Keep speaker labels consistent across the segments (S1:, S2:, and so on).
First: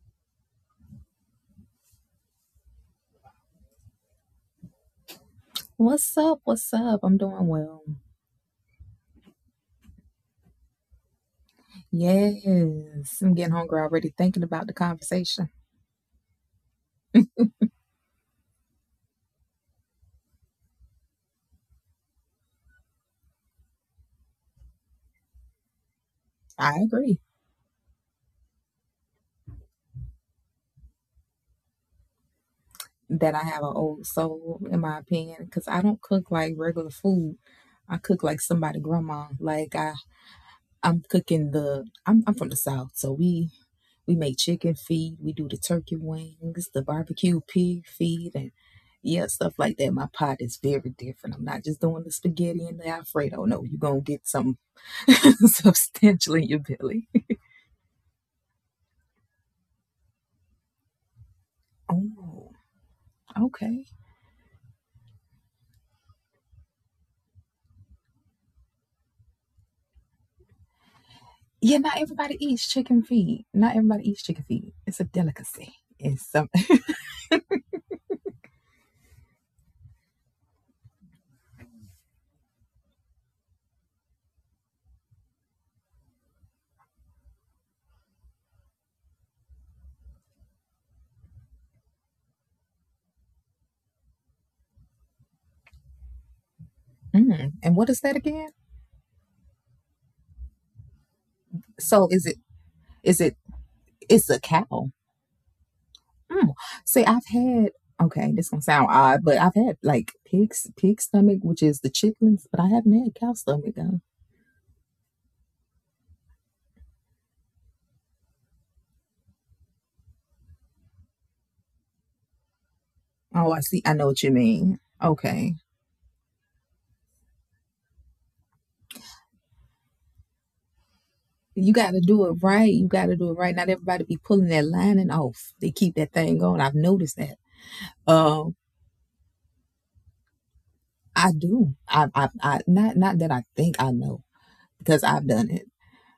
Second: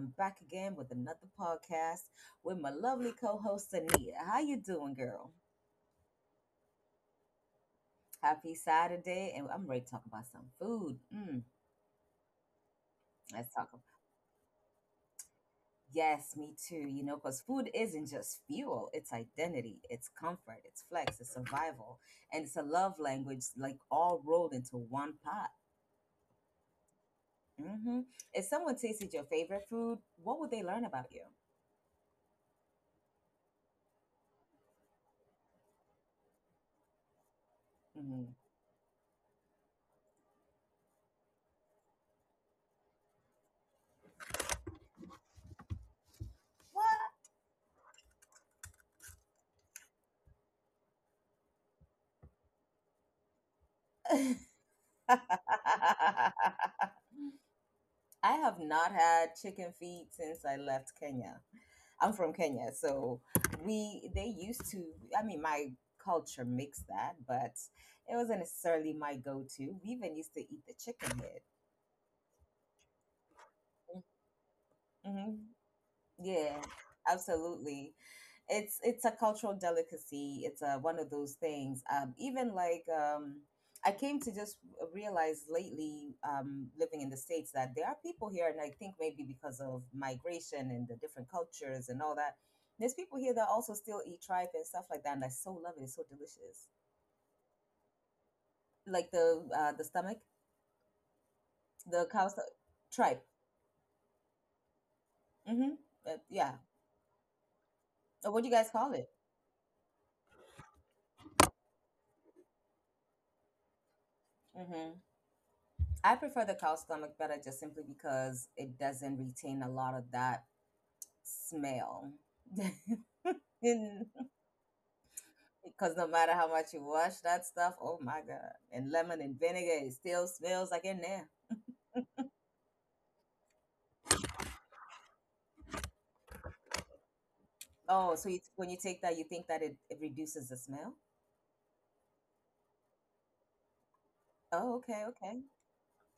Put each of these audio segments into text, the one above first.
S1: am back again with another podcast with my lovely co-host Anita. How you doing, girl?
S2: What's up? What's up? I'm doing well.
S1: Happy Saturday, and I'm ready to talk about some food.
S2: Yes, I'm
S1: Let's
S2: getting
S1: talk.
S2: hungry
S1: ab-
S2: already thinking about the conversation.
S1: Yes, me too. You know, because food isn't just fuel; it's identity, it's comfort, it's flex, it's survival, and it's a love language, like all rolled into one pot.
S2: I agree
S1: Hmm. If someone tasted your favorite food, what would they learn about you?
S2: that I have an old soul, in my opinion, because I don't cook like regular food. I cook
S1: Hmm.
S2: like somebody grandma. Like I, I'm cooking the. I'm from the south, so we make chicken feet. We do the turkey wings, the barbecue pig feet, and yeah, stuff like that. My pot is very different. I'm not just doing the spaghetti and the Alfredo. No, you're gonna get something substantial in your belly.
S1: I have not had chicken feet since I left Kenya. I'm from
S2: Oh,
S1: Kenya, so
S2: okay.
S1: we they used to. I mean, my culture makes that, but it wasn't necessarily my go-to. We even used to eat the chicken head.
S2: Yeah, not everybody eats chicken feet. Not everybody eats chicken feet. It's a
S1: Hmm.
S2: delicacy. It's
S1: Yeah,
S2: something.
S1: absolutely. It's a cultural delicacy. One of those things. Even like I came to just realize lately, living in the States, that there are people here, and I think maybe because of migration and the different cultures and all that, there's people here that also still eat tripe and stuff like that, and I so love it. It's so delicious.
S2: Mm. And what is that again?
S1: Like the stomach, the
S2: So is it? Is
S1: tripe.
S2: it? It's a cow.
S1: Mm-hmm. Yeah.
S2: Mm. See, I've had. Okay,
S1: What do
S2: this
S1: you
S2: gonna
S1: guys
S2: sound
S1: call it?
S2: odd, but I've had like pig stomach, which is the chitlins, but I haven't had cow stomach. Though.
S1: Mm-hmm. I prefer the cow stomach better just simply because it doesn't retain a lot of that smell.
S2: Oh, I
S1: Because
S2: see. I know what you mean. Okay.
S1: no matter how much you wash that stuff, oh my god, and lemon and vinegar, it still smells like in there.
S2: You got to do it right. You got to do it right. Not everybody be pulling that lining off. They keep that thing going. I've noticed that.
S1: Oh, so you,
S2: Um.
S1: when you take that, you think that it reduces the smell?
S2: I do. Not, that I think I know,
S1: Oh,
S2: because
S1: okay,
S2: I've
S1: okay.
S2: done it.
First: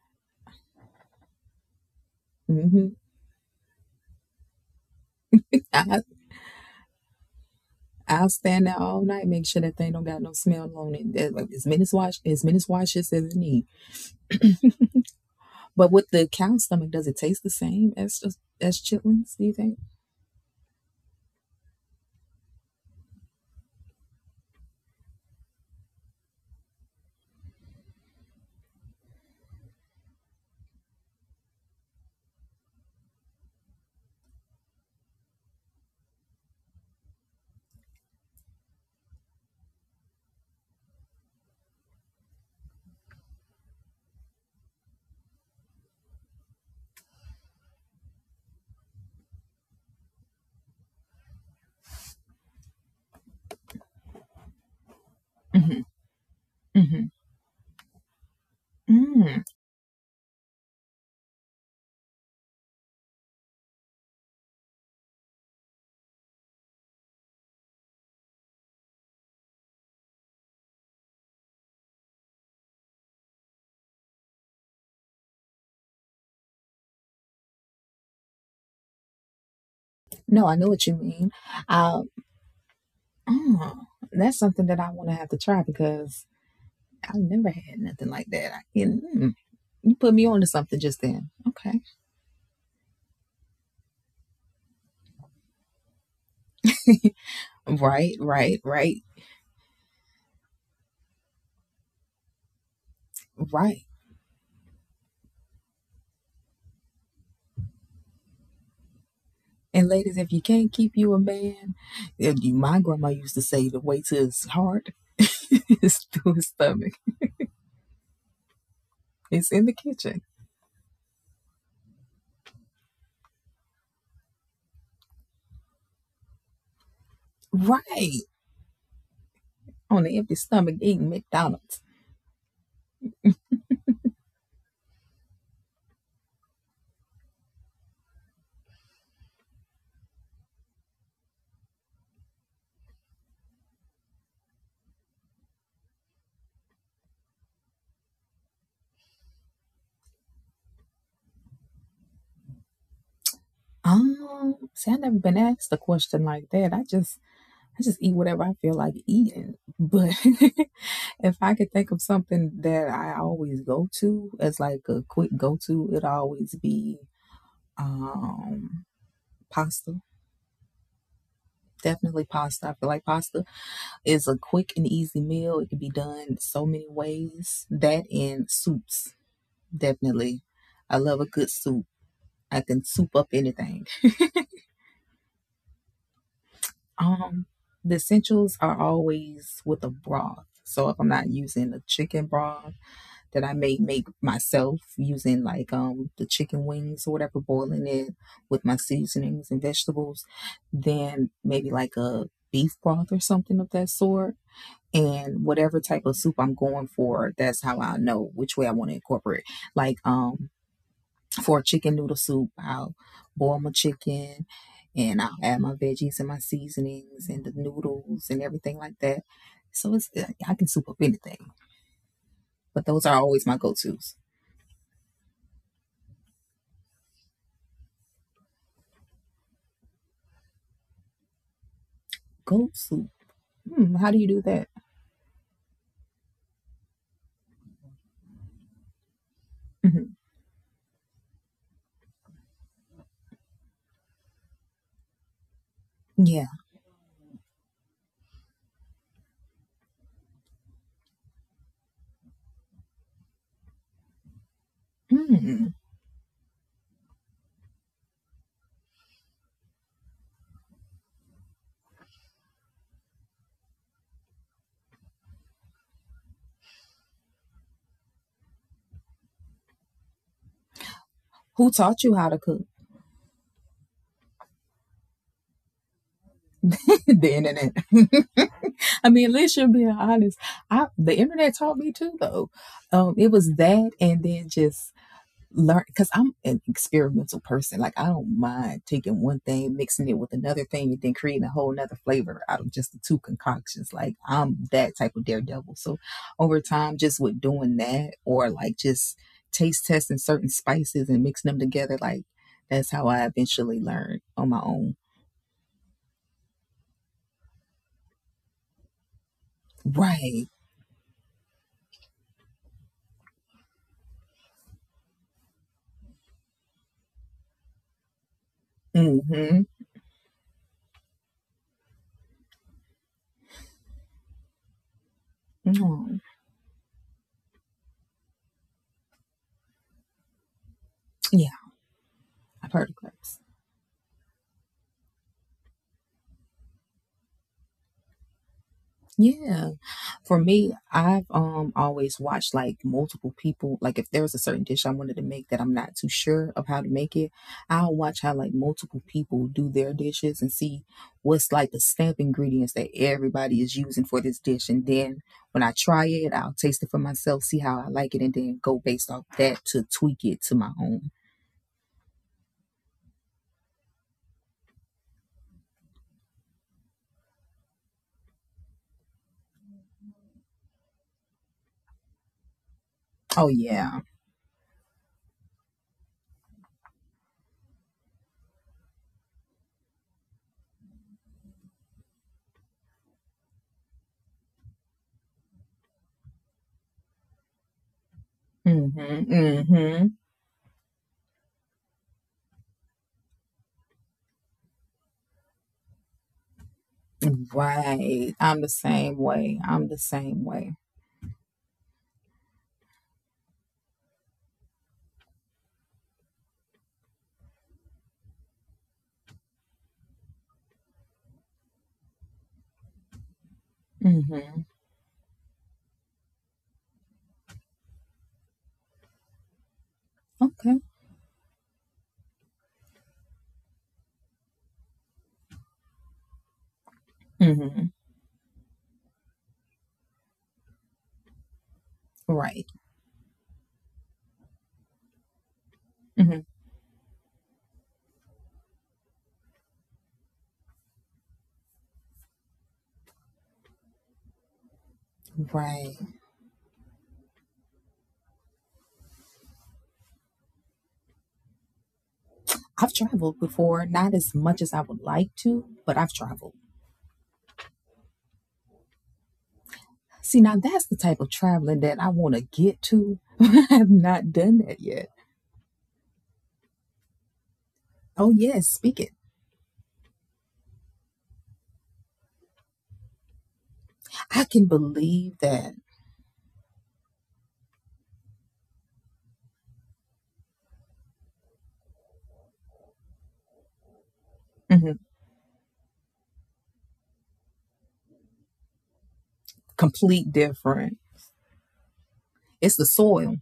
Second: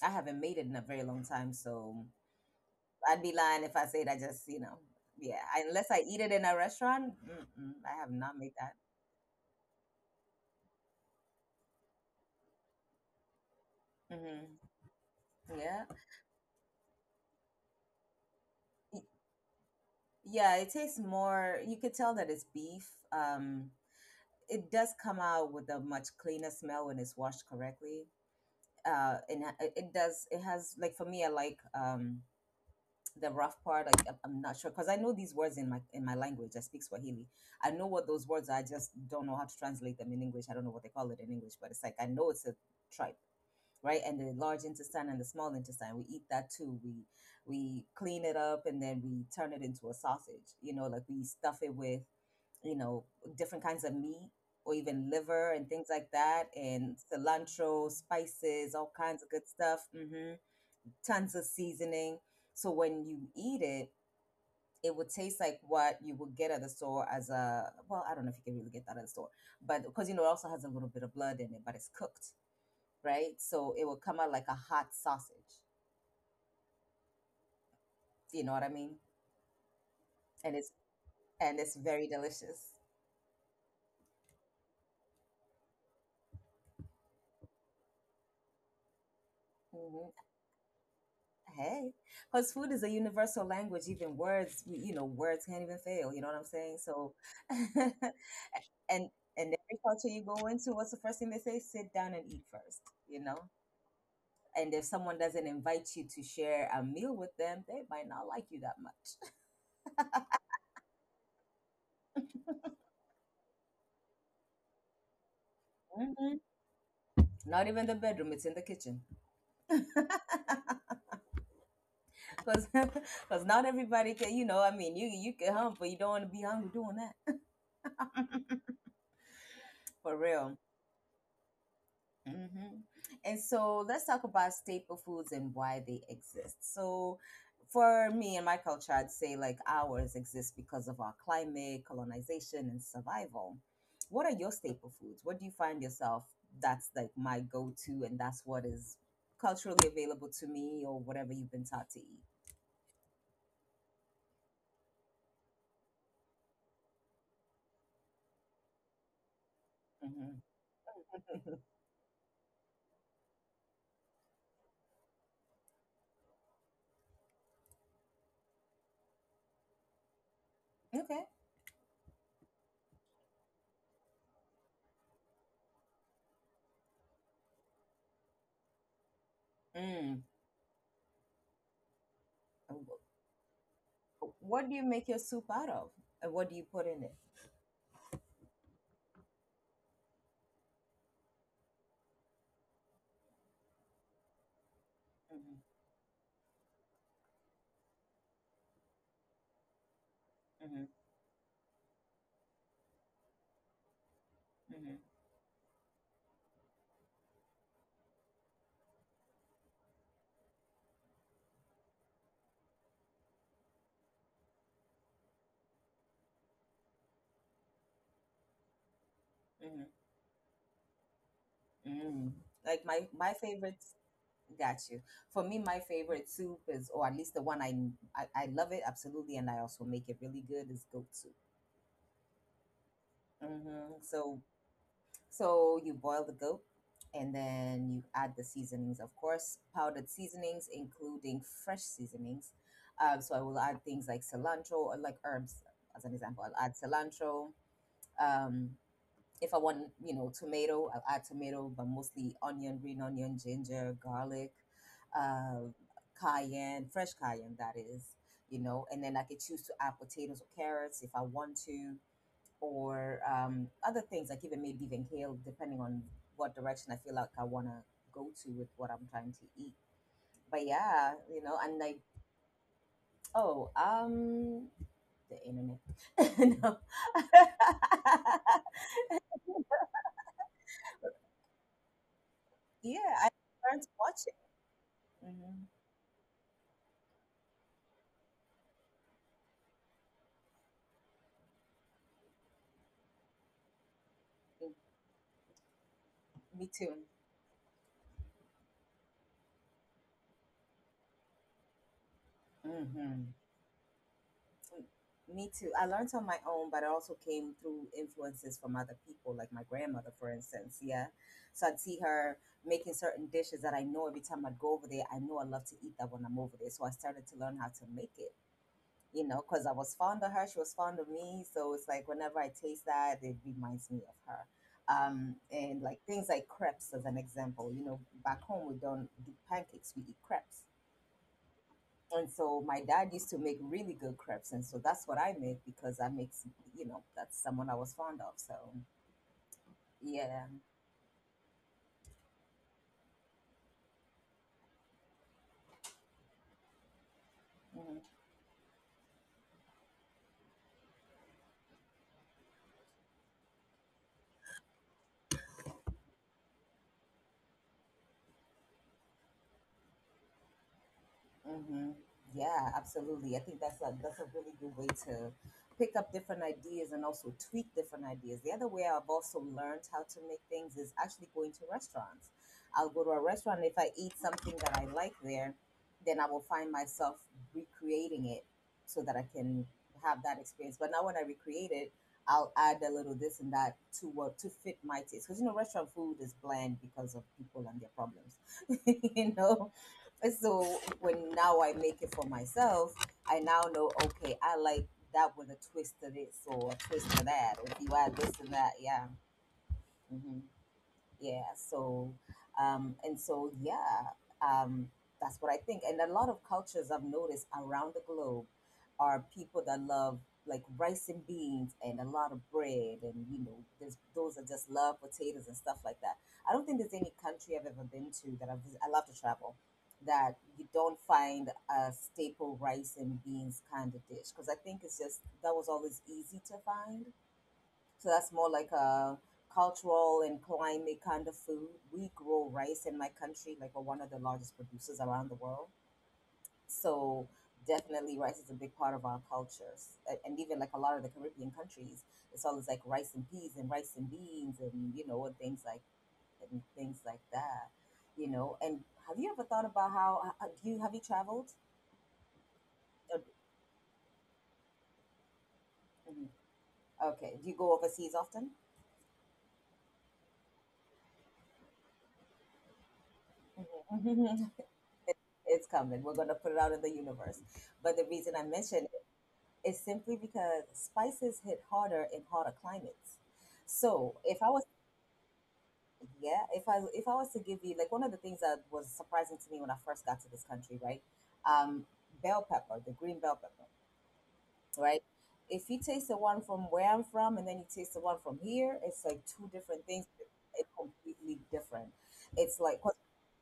S1: I haven't made it in a very long time, so
S2: hmm
S1: I'd be lying if I said I just, you know, yeah, unless
S2: I,
S1: I eat it in a restaurant, mm-mm, I have
S2: I'll
S1: not made
S2: stand
S1: that.
S2: there all night, make sure that thing don't got no smell on it. As many wash, as many washes as it need.
S1: Hmm. Yeah.
S2: But with the cow stomach, does it taste the same as just as chitlins? Do you think?
S1: Yeah, it tastes more. You could tell that it's beef. Um, it does come out with a much cleaner smell when it's washed correctly. And it does. It has like for me, I like the rough part. Like I'm not sure because I know these words in my language. I speak Swahili. I know what those words are. I just don't know how to translate them in English. I don't know what they call it in English, but it's like I know it's a try, right? And the large intestine and the small intestine, we eat that too. We clean it up and then we turn it into a sausage. You know, like we stuff it with you know different kinds of meat, or even liver and
S2: hmm
S1: things like that, and
S2: hmm
S1: cilantro, spices, all kinds of
S2: Mm.
S1: good stuff. Hmm. Tons of seasoning. So when you eat it, It would taste like what you would get at the store as a, well, I don't know if you can really get that at the store, but because you know it also has a little bit of blood in it, but it's cooked, right? So it will come out like a hot sausage. Do you know what I mean?
S2: No,
S1: And
S2: I know
S1: it's
S2: what you mean.
S1: and it's
S2: Uh,
S1: very delicious.
S2: mm, that's something that I want to have to try because I never had nothing like that. You
S1: Hmm.
S2: put me onto something just then. Okay.
S1: Hey, because food is a universal language. Even words, words can't even fail. You know what I'm saying? So, and
S2: Right. Right. Right.
S1: and every culture you go into, what's the first thing they say? Sit down and eat first. You know.
S2: Right.
S1: And if someone doesn't invite you to share a meal with them, they might not like you that much.
S2: And ladies, if you can't keep you a man, my grandma used to say to wait till his heart is
S1: Hmm.
S2: through his stomach.
S1: Not even the bedroom; it's in the kitchen.
S2: It's in the kitchen.
S1: Cause, Cause not everybody can, you know, I mean, you can hunt, but you don't want to be hungry doing that
S2: Right. On an
S1: for
S2: empty
S1: real.
S2: stomach eating McDonald's.
S1: Hmm. And so let's talk about staple foods and why they exist. So for me and my culture, I'd say like ours exist because of our climate, colonization, and survival. What are your staple foods? What do you find yourself that's like my go-to, and that's what is culturally available to me, or whatever you've been taught to eat?
S2: See, I have never been asked a question like that. I just eat whatever I feel like eating. But
S1: Hmm.
S2: if I could think of something that I always go to as like a quick go to, it'd always be um pasta.
S1: Okay.
S2: Definitely pasta. I feel like pasta it's a quick and easy meal. It can be done so many ways. That and soups,
S1: Mm.
S2: definitely. I love a good soup. I can soup up anything.
S1: What do you make your soup out of? And what do you put in it?
S2: Um, the essentials are always with a broth. So if I'm not using a chicken broth that I may make myself using
S1: Mm-hmm,
S2: like the chicken wings or whatever, boiling it with my seasonings and vegetables, then maybe like a beef broth or something of that sort
S1: mm-hmm,
S2: and whatever type of soup I'm going for, that's how I know which way I want to incorporate. Like for a chicken noodle soup, I'll boil my chicken and I'll add my veggies and my seasonings and the noodles and everything like that.
S1: mm-hmm,
S2: So it's I can soup up anything,
S1: mm-hmm. Mm. Like
S2: but
S1: my
S2: those are
S1: my
S2: always my
S1: favorite,
S2: go-tos.
S1: got you. For me, my favorite soup is, or at least the one I love it absolutely, and I also make it really good, is goat soup.
S2: Goat soup. Hmm,
S1: Mm-hmm.
S2: how do you
S1: So
S2: do that?
S1: so you boil the goat, and then you add the seasonings, of course, powdered
S2: hmm
S1: seasonings, including fresh seasonings. So I will add things like cilantro, or like herbs, as an example.
S2: Yeah.
S1: I'll add cilantro. Um, If I want, you know, tomato, I'll add tomato, but mostly onion, green onion, ginger, garlic, uh,
S2: Hmm.
S1: cayenne, fresh cayenne, that is, you know, and then I could choose to add potatoes or carrots if I want to, or other things, like even maybe even kale, depending on what direction I feel like I want to go to with what I'm trying to eat. But yeah, you know,
S2: Who
S1: and like,
S2: taught you how to cook?
S1: oh, the internet. No.
S2: The internet. I mean, let's just be honest. I The internet taught me too, though.
S1: Yeah, I
S2: It was
S1: learned to
S2: that,
S1: watch.
S2: and then just
S1: Mm-hmm.
S2: learn because I'm an experimental person. Like I don't mind taking one thing, mixing it with another thing, and then creating a whole nother flavor out of just the two concoctions. Like I'm that type of daredevil. So over
S1: Me
S2: time,
S1: too.
S2: just with doing that, or like just taste testing certain spices and mixing them together, like that's how I eventually learned on my own.
S1: Mm-hmm. Me too. I learned on my own, but it also came through influences from other people, like my grandmother, for
S2: Right.
S1: instance. Yeah. So I'd see her making certain dishes that I know every time I'd go over there, I know I love to eat that when I'm over there. So I started to learn how to make it, you know,
S2: hmm
S1: because I was fond of her. She was fond of me. So it's like whenever I taste that, it reminds me of her. And like
S2: Mhm.
S1: things like crepes, as an example, you know, back home we don't do pancakes, we eat crepes.
S2: Yeah,
S1: And so
S2: I've
S1: my
S2: heard of
S1: dad used
S2: clips.
S1: to make really good crepes, and so that's what I make, because I you know, that's someone I was fond of. So
S2: Yeah, for
S1: yeah.
S2: me, I've always watched like multiple people. Like if there was a certain dish I wanted to make that I'm not too sure of how to make it, I'll
S1: Mm.
S2: watch how like multiple people do their dishes and see what's like the stamp ingredients that everybody is using for this dish. And then when I try it, I'll taste it for myself, see how I like it, and then go based off that to tweak it to my own.
S1: Mm-hmm. Yeah, absolutely. I think that's a really good way to pick up different ideas and also tweak different ideas. The other way I've also learned how to make things is actually going to restaurants. I'll go to a
S2: Oh
S1: restaurant. If I
S2: yeah.
S1: eat something that I like there, then I will find myself recreating it so that I can have that experience. But now when I recreate it, I'll add a little this and that to fit my taste. Because you know, restaurant food is bland because of people and their problems.
S2: hmm
S1: You know,
S2: hmm
S1: so when now I make it for myself, I now know, okay, I like that with a twist to this or a twist to that, or if you add this
S2: Right.
S1: and that, yeah.
S2: I'm the
S1: Hmm.
S2: same way.
S1: Yeah, so um that's what I think, and a lot of cultures I've noticed around the globe are people that love like rice and beans and a lot of bread, and you know, there's those that
S2: Mm-hmm.
S1: just love potatoes and stuff like that. I don't think there's any country I've ever been to that I love to travel, that you
S2: Okay.
S1: don't find a staple rice and beans kind of dish, because I think it's just that was always easy to find.
S2: Mm-hmm.
S1: So that's more like a cultural and climate kind of food. We grow
S2: Right.
S1: rice in my country, like we're one of the largest producers around the world.
S2: Mm-hmm.
S1: So definitely rice is a big part of our cultures. And even like a lot of the Caribbean countries, it's always like rice and peas and rice and beans, and you know,
S2: Right.
S1: and things like that. You know, and have you ever thought about how do you have you traveled?
S2: I've
S1: Or-
S2: traveled before, not as much as I would like to, but I've
S1: mhm.
S2: traveled.
S1: Okay, do you go overseas often?
S2: See, now that's the type of traveling that I want to get to. I have not done that yet.
S1: It's coming. We're going to put it out in the universe. But the
S2: Oh,
S1: reason I
S2: yes.
S1: mention
S2: Speak it.
S1: it is simply because spices hit harder in hotter climates. So if
S2: I
S1: I was,
S2: can believe that.
S1: yeah, if I was to give you like one of the things that was surprising to me when I first got to this country, right? Um, bell pepper, the green bell pepper,
S2: hmm
S1: right? If you taste the one from where I'm from and then you taste the one from here, it's like two different things.
S2: Complete
S1: It's
S2: different.
S1: completely different. It's
S2: It's
S1: like,
S2: the soil.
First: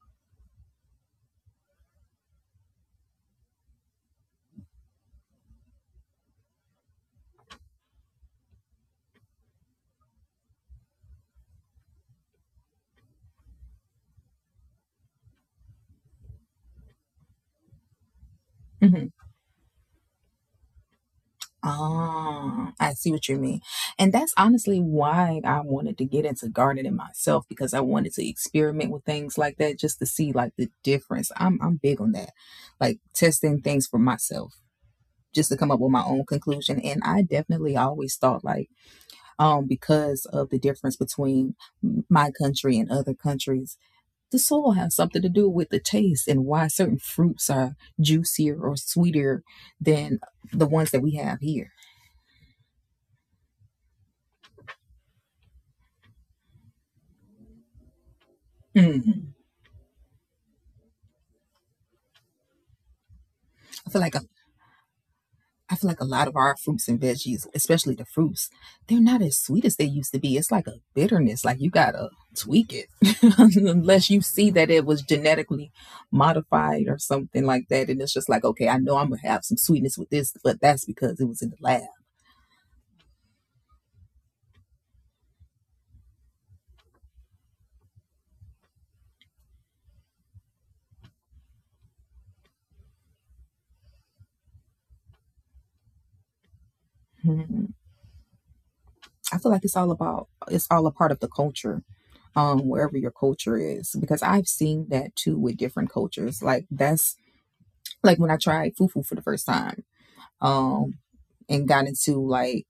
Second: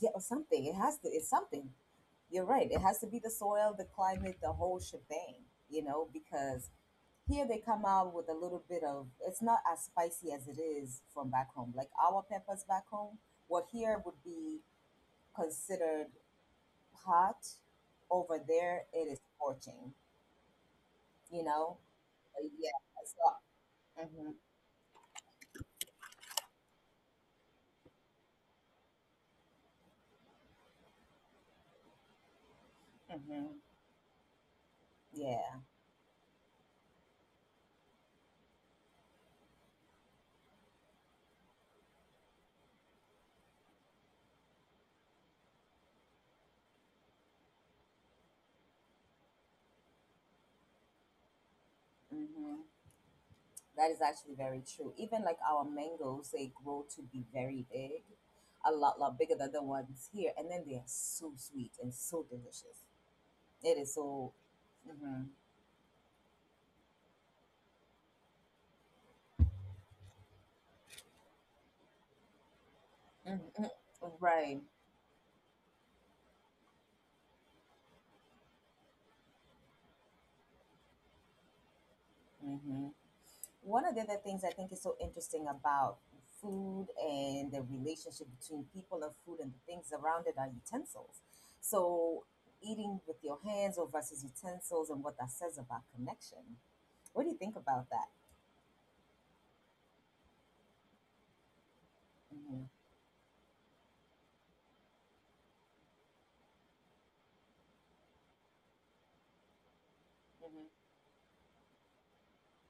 S1: yeah, or something. It has to. It's something. You're right. It has to be the soil, the climate, the whole shebang. You know, because here they come out with a little bit of. It's not as spicy as it is from back home. Like our peppers back home, what here would be considered hot, over there
S2: Mm-hmm.
S1: it is scorching. You know.
S2: Oh,
S1: Yeah.
S2: I see what you mean.
S1: So,
S2: And
S1: hmm,
S2: that's honestly why I wanted to get into gardening myself because I wanted to experiment with things like that just to see like the difference. I'm big on that. Like
S1: hmm,
S2: testing things for myself just to
S1: yeah.
S2: come up with my own conclusion and I definitely always thought like because of the difference between my country and other countries, the soil has something to do with the taste and why certain fruits are juicier or sweeter than the ones that we have here.
S1: Hmm. That is actually very true. Even like our mangoes, they grow to be very big, a lot, lot
S2: Mm.
S1: bigger than the ones here, and then they are so sweet and so delicious. It
S2: I
S1: is
S2: feel like a,
S1: so, hmm
S2: I feel like a lot of our fruits and veggies, especially the fruits, they're not as sweet as they used to be. It's like a bitterness. Like you gotta tweak it,
S1: hmm
S2: unless you see
S1: right.
S2: that it was genetically modified or something like that. And it's just like, okay, I know I'm gonna have some sweetness with this, but that's because it was in the lab.
S1: hmm One of the other things I think is so interesting about food and the relationship between people and food and the things around it are utensils. So eating with your hands or versus utensils and what that says about connection. What do you think
S2: Mhm.
S1: about that?
S2: I feel like it's all about it's all a part of the culture,
S1: hmm
S2: wherever your culture is, because I've seen that too with different cultures. Like when I tried fufu for the first time, um, and got into like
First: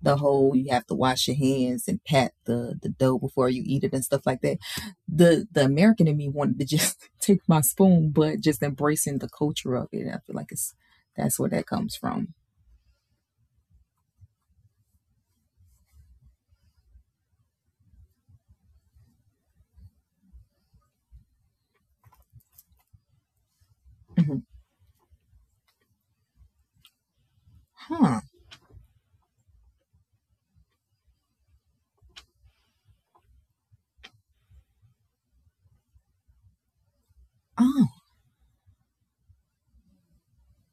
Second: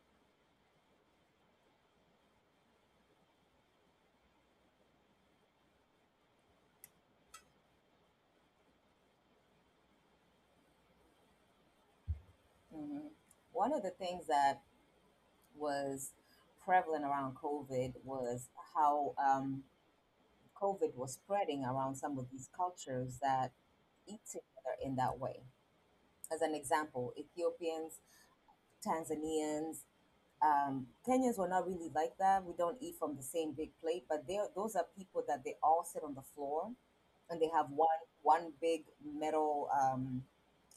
S2: the whole you have to wash your hands and pat the dough before you eat it and stuff like that. The American in me wanted to just take my spoon, but just embracing the culture of it. I feel like it's That's where that comes from.
S1: hmm One of the things that was prevalent around COVID was how COVID was spreading around some of these cultures that eat
S2: Mhm.
S1: together in that way. As an example, Ethiopians,
S2: Huh.
S1: Tanzanians, um, Kenyans were not really like that. We don't eat from the same big plate, but those are people that they all sit on the floor and they have
S2: Oh,
S1: one big metal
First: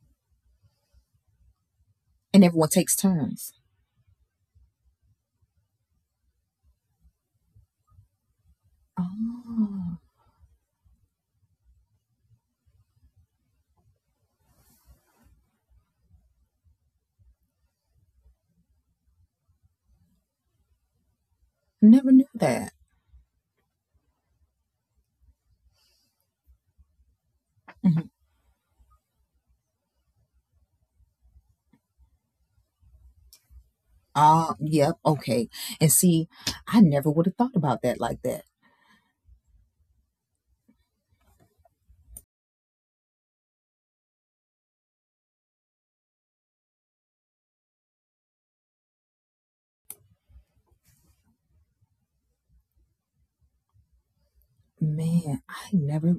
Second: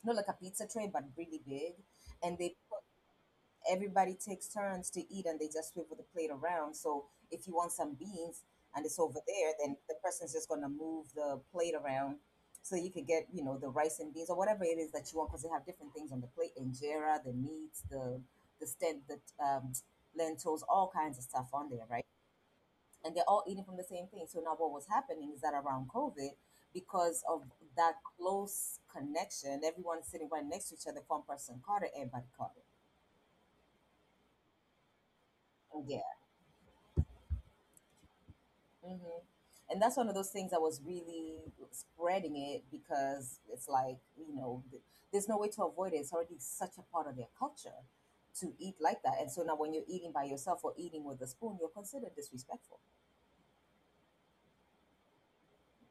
S1: not like a pizza tray but really big, and
S2: and
S1: they
S2: everyone
S1: put
S2: takes turns.
S1: everybody takes turns to eat, and they just swivel the plate around. So if you want some beans and it's over there, then the
S2: Oh,
S1: person's just going to move the plate around so you could get, you know, the rice and beans or whatever it is that you want, because they have different things on the plate: injera, the meats, the stent, the um, lentils, all kinds of stuff on there, right?
S2: never knew that.
S1: And they're all eating from the same thing. So now what was happening is that around COVID, because of that
S2: Mhm.
S1: close connection, everyone sitting right next to each other, if one person caught it, everybody caught it.
S2: Ah, yep, okay. And
S1: Yeah.
S2: see, I never would have thought about that like that.
S1: hmm And that's one of those things I was really spreading it, because it's like, you know, there's no way to avoid it. It's already such a part of their culture to eat like that. And so now when you're eating by yourself or eating with a spoon, you're considered disrespectful.
S2: Man, I never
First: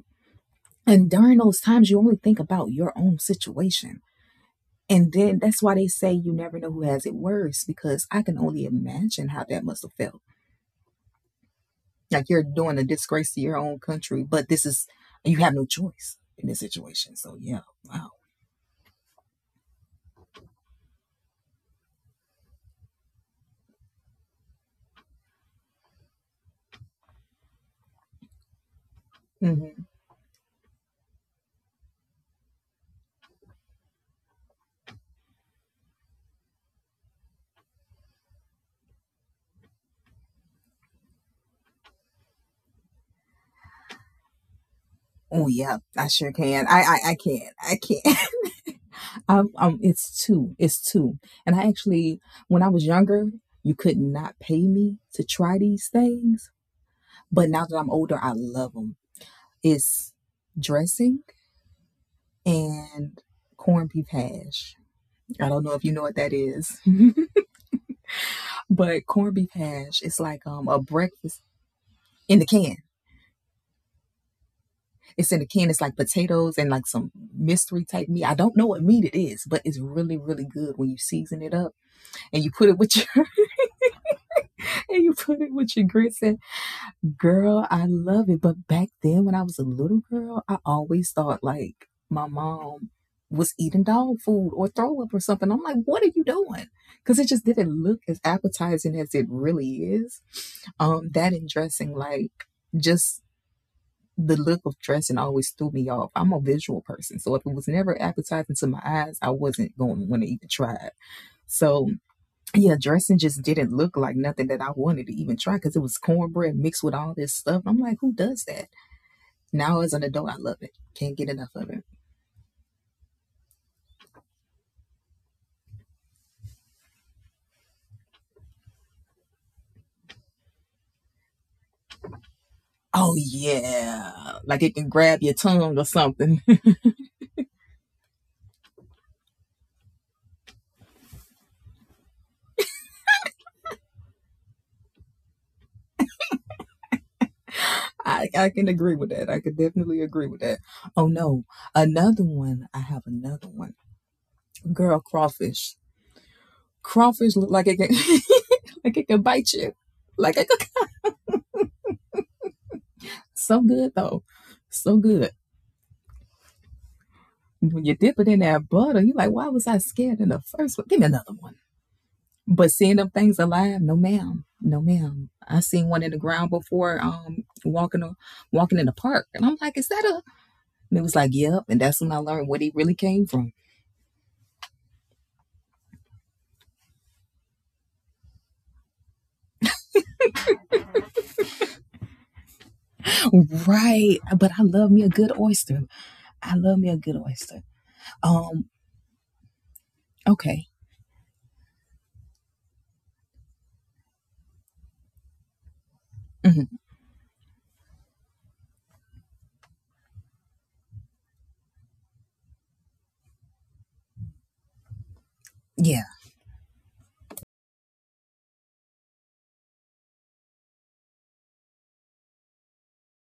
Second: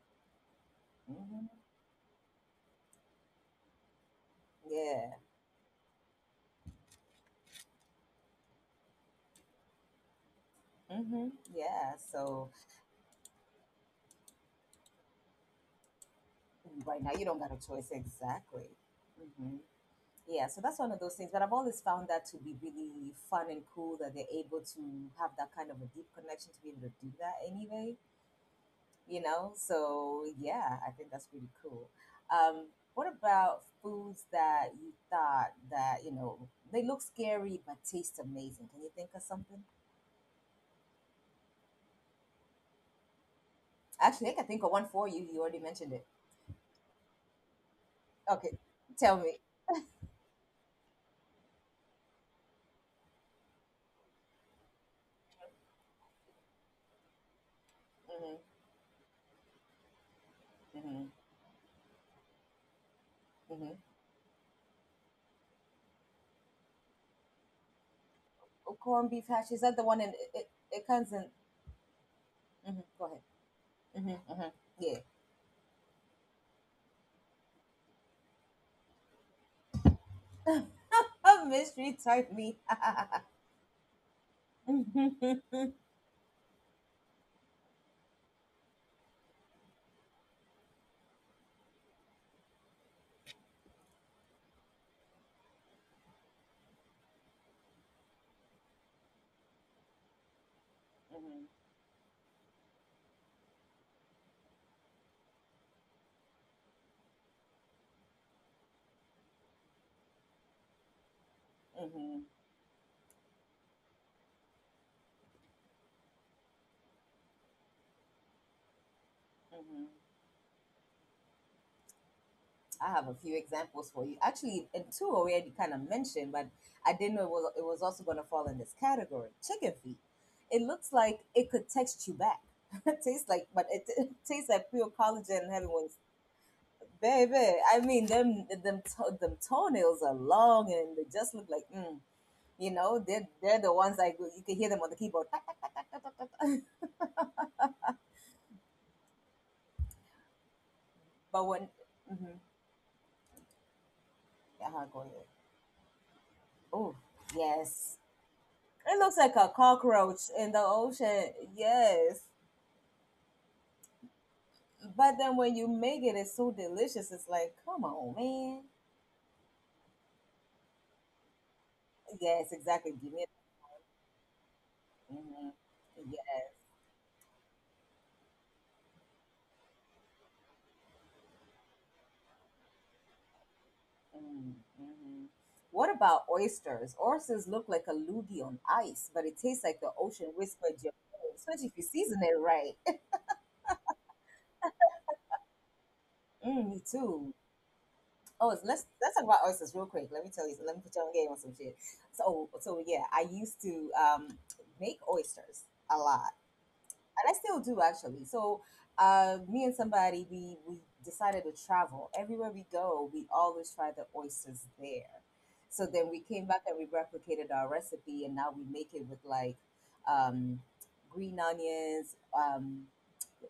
S2: And during those
S1: hmm
S2: times, you only think about your own situation. And
S1: Yeah.
S2: then that's why they say you never know who has it worse, because I can only imagine how that must have felt.
S1: Yeah.
S2: Like you're
S1: So.
S2: doing a disgrace to your own country, but you have no choice in this situation. So,
S1: Right now, you
S2: yeah,
S1: don't got a
S2: wow.
S1: choice. Exactly. hmm Yeah, so that's one of those things. But I've always found that to be really fun and cool that they're able to have that kind of a deep connection to be able to do that anyway, you
S2: hmm
S1: know? So, yeah, I think that's really cool. Um, what about foods that you thought that, you know, they look scary but taste amazing? Can you think of something? Actually, I can think of
S2: Oh,
S1: one for
S2: yeah,
S1: you. You
S2: I
S1: already
S2: sure
S1: mentioned
S2: can.
S1: it.
S2: I can. I can.
S1: Okay, tell me.
S2: It's two. It's two. And I actually, when I was younger, you could not pay me to try these things. But now that I'm older, I love them.
S1: Mm-hmm,
S2: It's dressing
S1: mm-hmm,
S2: and corned beef
S1: mm-hmm.
S2: hash. I don't know if you know what that is, but corned beef
S1: Corned beef
S2: hash
S1: hash.
S2: is
S1: Is that
S2: like
S1: the one? And
S2: a
S1: it, it,
S2: breakfast
S1: it comes in.
S2: in the can.
S1: Go ahead. hmm hmm
S2: It's in the
S1: yeah.
S2: can. It's like potatoes and like some mystery type meat. I don't know what meat it is, but it's really really good when you season it up
S1: A
S2: and you
S1: mystery
S2: put it
S1: type
S2: with
S1: me.
S2: your and you put
S1: Mhm,
S2: it with your
S1: mhm,
S2: grits
S1: mhm.
S2: and girl, I love it. But back then, when I was a little girl, I always thought like my mom was eating dog food or throw up or something. I'm like, what are you doing? Because it just didn't look as appetizing as it really is. That and dressing, like just the look of dressing always threw me off. I'm a visual person, so if it was never appetizing to my eyes, I wasn't going to want to even try it. So yeah, dressing just didn't look like nothing that I wanted to even try because it was cornbread mixed with all this stuff. I'm like, who does that? Now as an adult, I love it. Can't get enough of it.
S1: I have a few examples for you. Actually, and two already kind of mentioned, but I didn't know it was also going to fall in this category. Chicken feet. It looks like it could text you back.
S2: Oh
S1: It tastes like, but
S2: yeah,
S1: it
S2: like it can
S1: tastes like
S2: grab
S1: pure
S2: your tongue
S1: collagen
S2: or
S1: and having one.
S2: something.
S1: Baby, I mean them toenails are long and they just look like mm. You know, they're the ones like you can hear them on the keyboard. "Ta, ta, ta, ta, ta."
S2: I can agree with that. I can definitely agree with that. Oh no,
S1: But when,
S2: another
S1: mm-hmm,
S2: one. I have another one.
S1: uh-huh,
S2: Girl,
S1: go ahead.
S2: crawfish.
S1: Oh,
S2: Crawfish look like it can
S1: yes.
S2: like
S1: It
S2: it can
S1: looks like
S2: bite
S1: a
S2: you. Like
S1: cockroach
S2: it
S1: in
S2: could,
S1: the ocean. Yes.
S2: so good though, so
S1: But
S2: good.
S1: then when you make it, it's so delicious. It's like, come
S2: When you
S1: on,
S2: dip it in
S1: man.
S2: that butter, you like, why was I scared in the first one? Give me another one.
S1: Yes,
S2: But
S1: exactly.
S2: seeing
S1: Give
S2: them
S1: me. It.
S2: things alive, no ma'am, no ma'am.
S1: Mm-hmm.
S2: I seen one in the ground before, walking in the park, and I'm like, is that a? And it was like, yep. And that's when I learned what he really came from.
S1: Yeah. Mm-hmm. What about oysters? Oysters look like a loogie on ice, but it tastes like the ocean whispered your name, especially if you season it right.
S2: Right. But I love me a good oyster.
S1: Mm, me
S2: I love me a
S1: too.
S2: good oyster.
S1: Oh, it's- let's
S2: Um.
S1: let's talk about oysters real quick. Let me tell you. Let me
S2: Okay.
S1: put you on game on some shit. So yeah, I used to make oysters a lot,
S2: hmm
S1: and I still do actually. So, me and somebody we decided to travel. Everywhere we go, we always try the oysters there. So then we
S2: Yeah.
S1: came back and we replicated our recipe, and now we make it with like um, green onions,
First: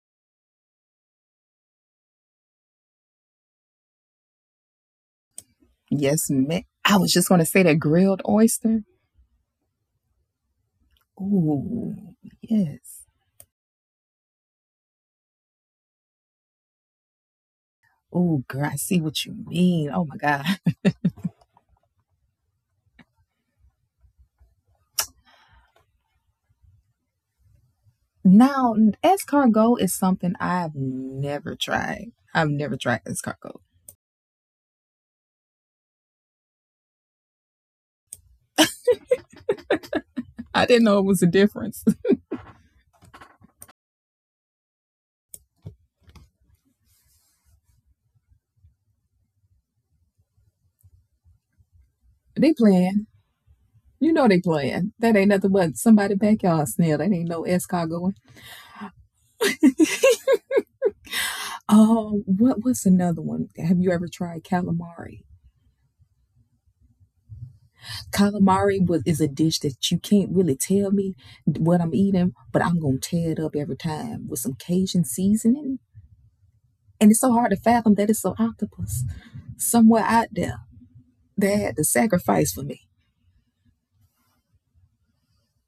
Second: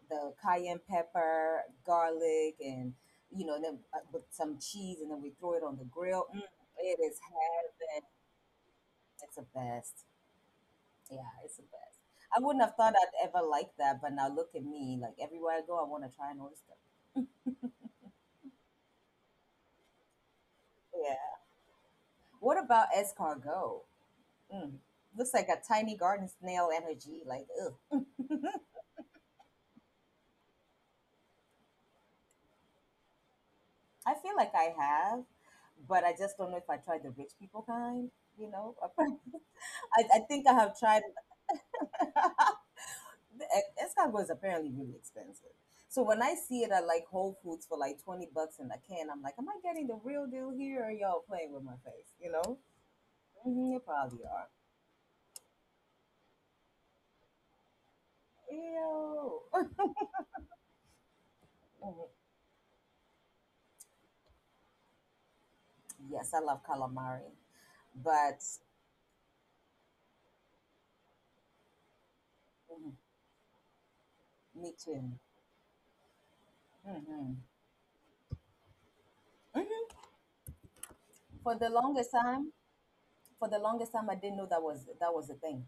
S1: the cayenne pepper, garlic, and you know, then with some cheese, and then we throw it on the grill.
S2: Yes,
S1: Mm,
S2: ma I
S1: it
S2: was
S1: is
S2: just gonna say that
S1: heaven.
S2: grilled oyster.
S1: It's the best. Yeah, it's the best.
S2: Ooh,
S1: I wouldn't have thought
S2: yes.
S1: I'd ever like that, but now look at me. Like everywhere I go, I want to try an oyster.
S2: Ooh, girl, I see what you mean. Oh my God.
S1: Yeah. What about escargot? Mm, looks like a tiny garden snail energy. Like, ugh.
S2: Now, escargot is something I've never tried escargot.
S1: I feel like I have, but I just don't know if I tried the rich people kind. You know, I think I
S2: I
S1: have
S2: didn't know
S1: tried.
S2: it was a difference.
S1: The Escott was apparently really expensive. So when I see it at like Whole Foods for like 20 bucks in a can, I'm like, am I getting the real deal here, or are y'all playing with my face? You
S2: They
S1: know?
S2: playing.
S1: Mm-hmm, you
S2: You
S1: probably
S2: know they
S1: are.
S2: playing. That ain't nothing but somebody backyard snail. That ain't no escargot.
S1: Ew. Mhm.
S2: Oh, what was another one? Have you ever tried calamari?
S1: Yes, I love calamari, but
S2: Calamari was is a dish that you can't really tell me what I'm eating, but I'm
S1: mm,
S2: gonna tear it up every time with some
S1: me too.
S2: Cajun seasoning. And it's so
S1: hmm
S2: hard to fathom that it's an octopus somewhere out there.
S1: For
S2: They
S1: the
S2: had to
S1: longest time,
S2: sacrifice for me.
S1: for the longest time, I didn't know that was a thing.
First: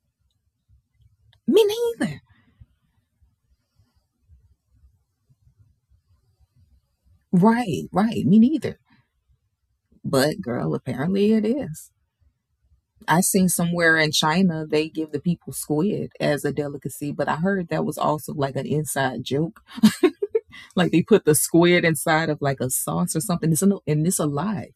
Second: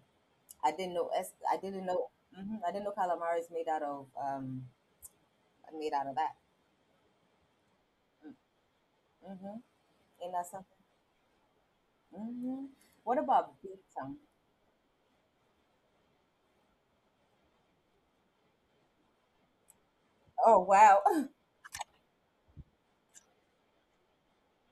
S1: I didn't know. I
S2: Me
S1: didn't know.
S2: neither.
S1: I didn't know calamari is made out of that.
S2: Right. Me neither. But girl,
S1: Mm-hmm.
S2: apparently it is.
S1: hmm What
S2: I seen
S1: about
S2: somewhere in
S1: Beatum?
S2: China they give the people squid as a delicacy, but I heard that was also like an inside joke.
S1: Oh
S2: Like they
S1: wow.
S2: put the squid inside of like a sauce or something. It's in and it's alive.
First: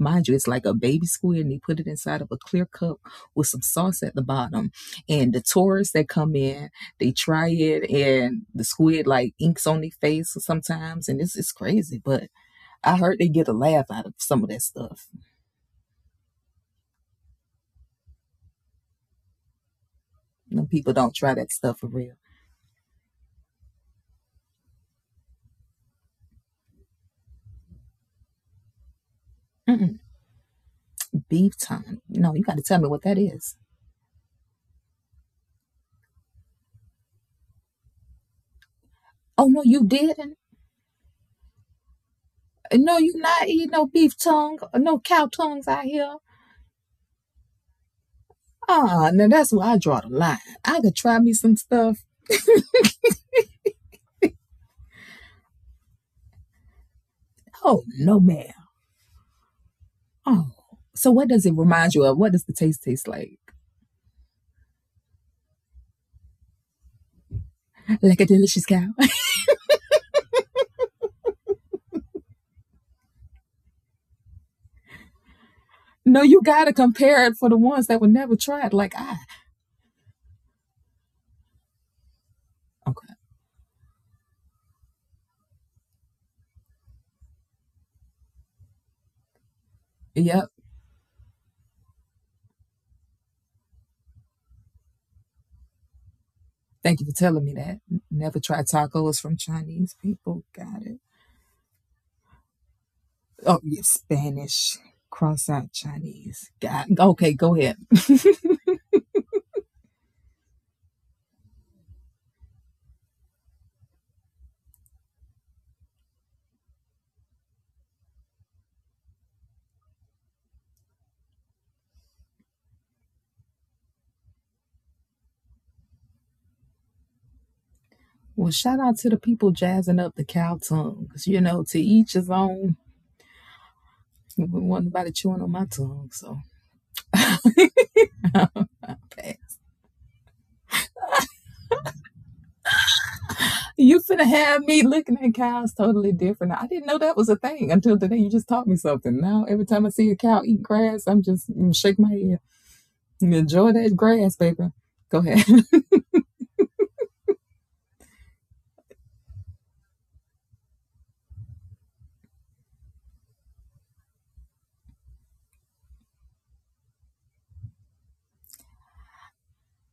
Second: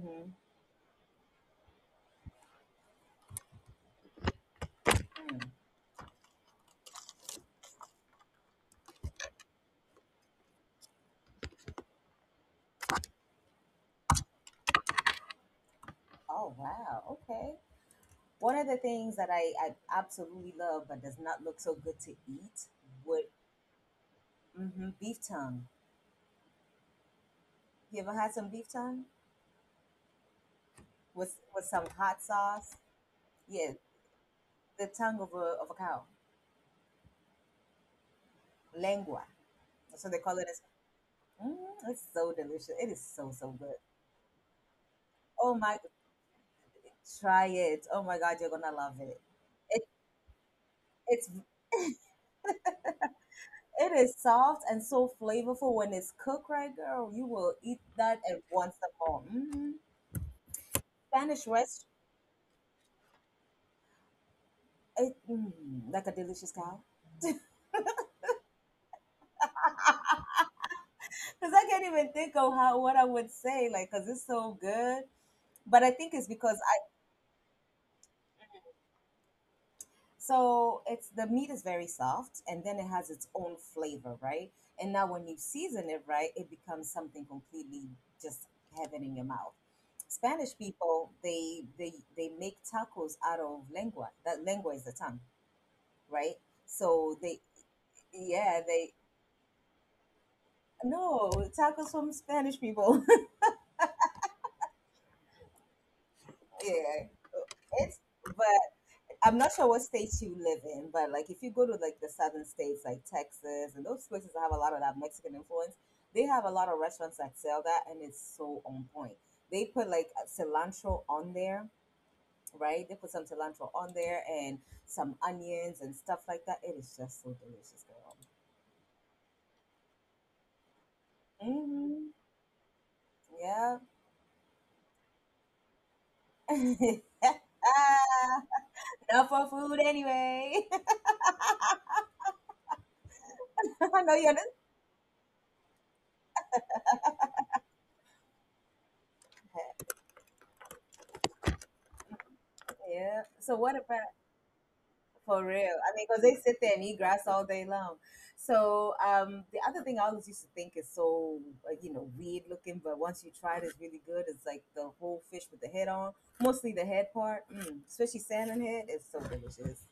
S2: Mind you, it's like a baby squid, and they put it inside of a clear cup with some sauce at the bottom. And the tourists that come in, they try it, and the squid like inks on their face sometimes, and it's crazy. But I heard they get a laugh out of some of that stuff.
S1: Oh wow. Okay. One of the things that I
S2: You
S1: absolutely
S2: know,
S1: love
S2: people
S1: but
S2: don't
S1: does
S2: try
S1: not
S2: that
S1: look
S2: stuff
S1: so
S2: for
S1: good
S2: real.
S1: to eat would beef tongue. You ever had some beef tongue
S2: Mm-mm. Beef
S1: with some
S2: tongue.
S1: hot
S2: No, you got to tell
S1: sauce?
S2: me what that is.
S1: Yeah, the tongue of a cow, lengua.
S2: Oh no, you
S1: So they
S2: didn't.
S1: call it. As, mm, it's so delicious.
S2: No,
S1: It is
S2: you
S1: so
S2: not
S1: so
S2: eating no
S1: good.
S2: beef tongue. No cow
S1: Oh
S2: tongues out
S1: my,
S2: here.
S1: try it. Oh my God, you're gonna
S2: Ah, oh,
S1: love
S2: now
S1: it.
S2: that's where I
S1: It
S2: draw the line. I could try me
S1: it's
S2: some stuff.
S1: It is soft and so flavorful when it's cooked right, girl. You will
S2: Oh
S1: eat
S2: no,
S1: that and
S2: ma'am.
S1: once some more. Mm,
S2: Oh, so what does it
S1: Spanish
S2: remind
S1: rest,
S2: you of? What does the taste like?
S1: it, mm, like a delicious cow.
S2: Like a delicious cow.
S1: Because I can't even think of how what I would say, like, because it's so good. But I
S2: No,
S1: think it's
S2: you
S1: because
S2: gotta compare it for the ones that were never tried, like I.
S1: so it's the meat is very soft, and then it
S2: Okay.
S1: has its own flavor, right? And now when you season it right, it becomes something completely just heaven in your mouth.
S2: Yep.
S1: Spanish people, they they make tacos out of lengua. That lengua is the tongue, right?
S2: Thank you for
S1: So
S2: telling
S1: they
S2: me that. Never tried
S1: yeah, they
S2: tacos from Chinese people. Got it.
S1: no, tacos from Spanish people.
S2: Oh, yeah, Spanish. Cross out Chinese. Got it.
S1: Yeah.
S2: Okay, go ahead.
S1: It's but I'm not sure what states you live in, but like if you go to like the southern states like Texas and those places that have a lot of that Mexican influence, they have a lot of restaurants that sell that, and it's so on point. They put like a cilantro on there, right? They put some cilantro on there and some onions and stuff like that. It is just so delicious, girl.
S2: Well, shout out to the people jazzing up the cow tongue. 'Cause, you know, to
S1: Mm-hmm.
S2: each his own.
S1: Yeah.
S2: Wasn't nobody chewing on my tongue, so
S1: Not
S2: eh,
S1: for food anyway.
S2: you
S1: I know
S2: finna
S1: you understand.
S2: have me looking at cows totally different. I didn't know that was a thing until today. You just taught me something. Now every time I see a cow eat grass, I'm just shake my head.
S1: Yeah. So
S2: Enjoy
S1: what
S2: that
S1: about
S2: grass, baby. Go ahead.
S1: for real. I mean, because they sit there and eat grass all day long. So the other thing I always used to think is so, you know, weird looking, but once you try it, it's really good. It's like the whole fish with the head on, mostly the head part, mm, especially salmon head. It's so delicious.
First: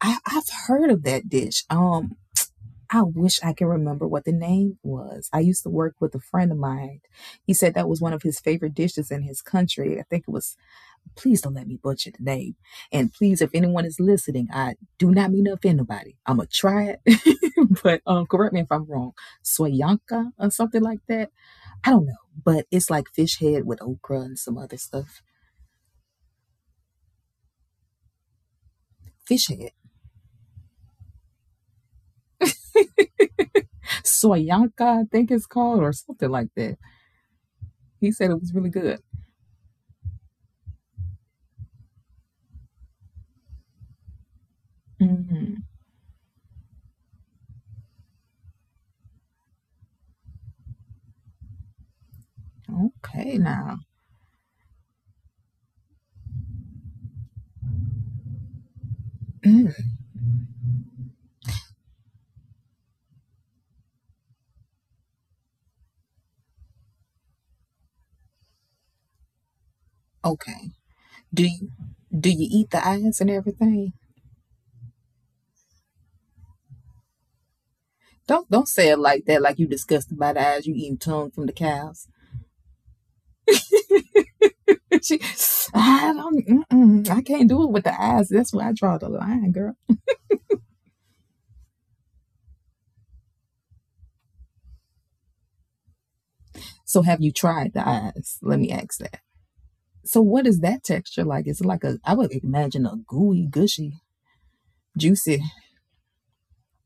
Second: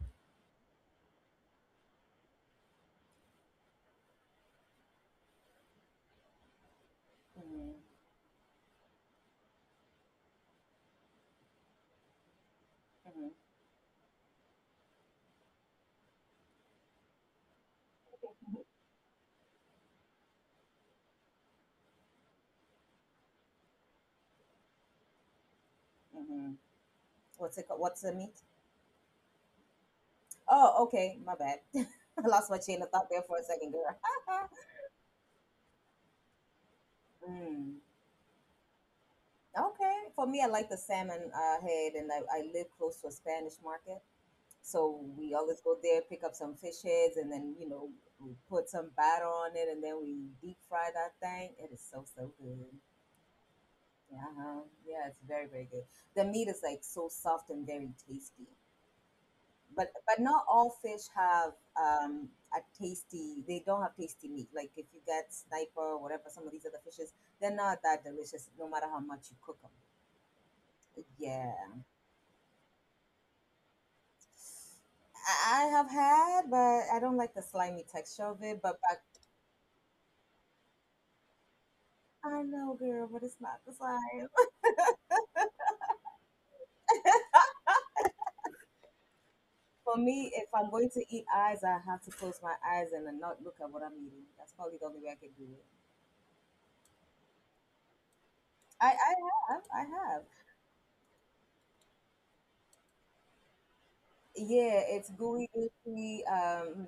S2: I've heard of that dish. I wish I can remember what the name was. I used to work with a friend of mine. He
S1: hmm
S2: said that was one of his favorite dishes in his country. I think it was. Please don't let me butcher the name. And
S1: hmm
S2: please, if anyone is listening, I do not mean to offend nobody. I'm gonna try it, but correct me if I'm wrong. Swayanka or something like that. I don't know, but it's like fish head with okra and some other stuff.
S1: hmm What's it called? What's the meat?
S2: Fish head,
S1: Oh, okay. My bad. I lost my chain of thought there for a second, girl.
S2: Swayanka, I think it's called, or something like that.
S1: Mm.
S2: He said it was really good.
S1: Okay. For me, I like the salmon head, and I live close to a Spanish market. So we always
S2: Mm,
S1: go there, pick up some fish heads, and then you know we put some batter on it, and then we deep fry that thing. It is so so good.
S2: okay, now.
S1: Yeah, uh-huh. Yeah, it's very very good. The meat is like so soft and very tasty.
S2: Mm,
S1: But not all fish have um, a tasty. They don't have tasty meat. Like if you get sniper or whatever, some of these other fishes, they're not that delicious. No matter how much you cook them.
S2: okay. Do
S1: Yeah,
S2: you do you eat the eyes and everything?
S1: I have had, but I don't like the slimy texture of
S2: Don't
S1: it.
S2: don't
S1: But
S2: say it
S1: back
S2: like that. Like you disgusted by the eyes. You eating tongue from the cows.
S1: I know, girl, but it's not the same.
S2: She- I don't. Mm-mm, I can't do it with the eyes. That's where I draw the line, girl.
S1: For me, if I'm going to eat eyes, I have to close my eyes and then not look at what I'm eating. That's probably the only way I can do it.
S2: So have you tried the eyes? Let me
S1: I,
S2: ask that.
S1: I have, I
S2: So
S1: have.
S2: what is that texture like? Is it like a? I would imagine a gooey, gushy,
S1: Yeah, it's
S2: juicy.
S1: gooey, goopy,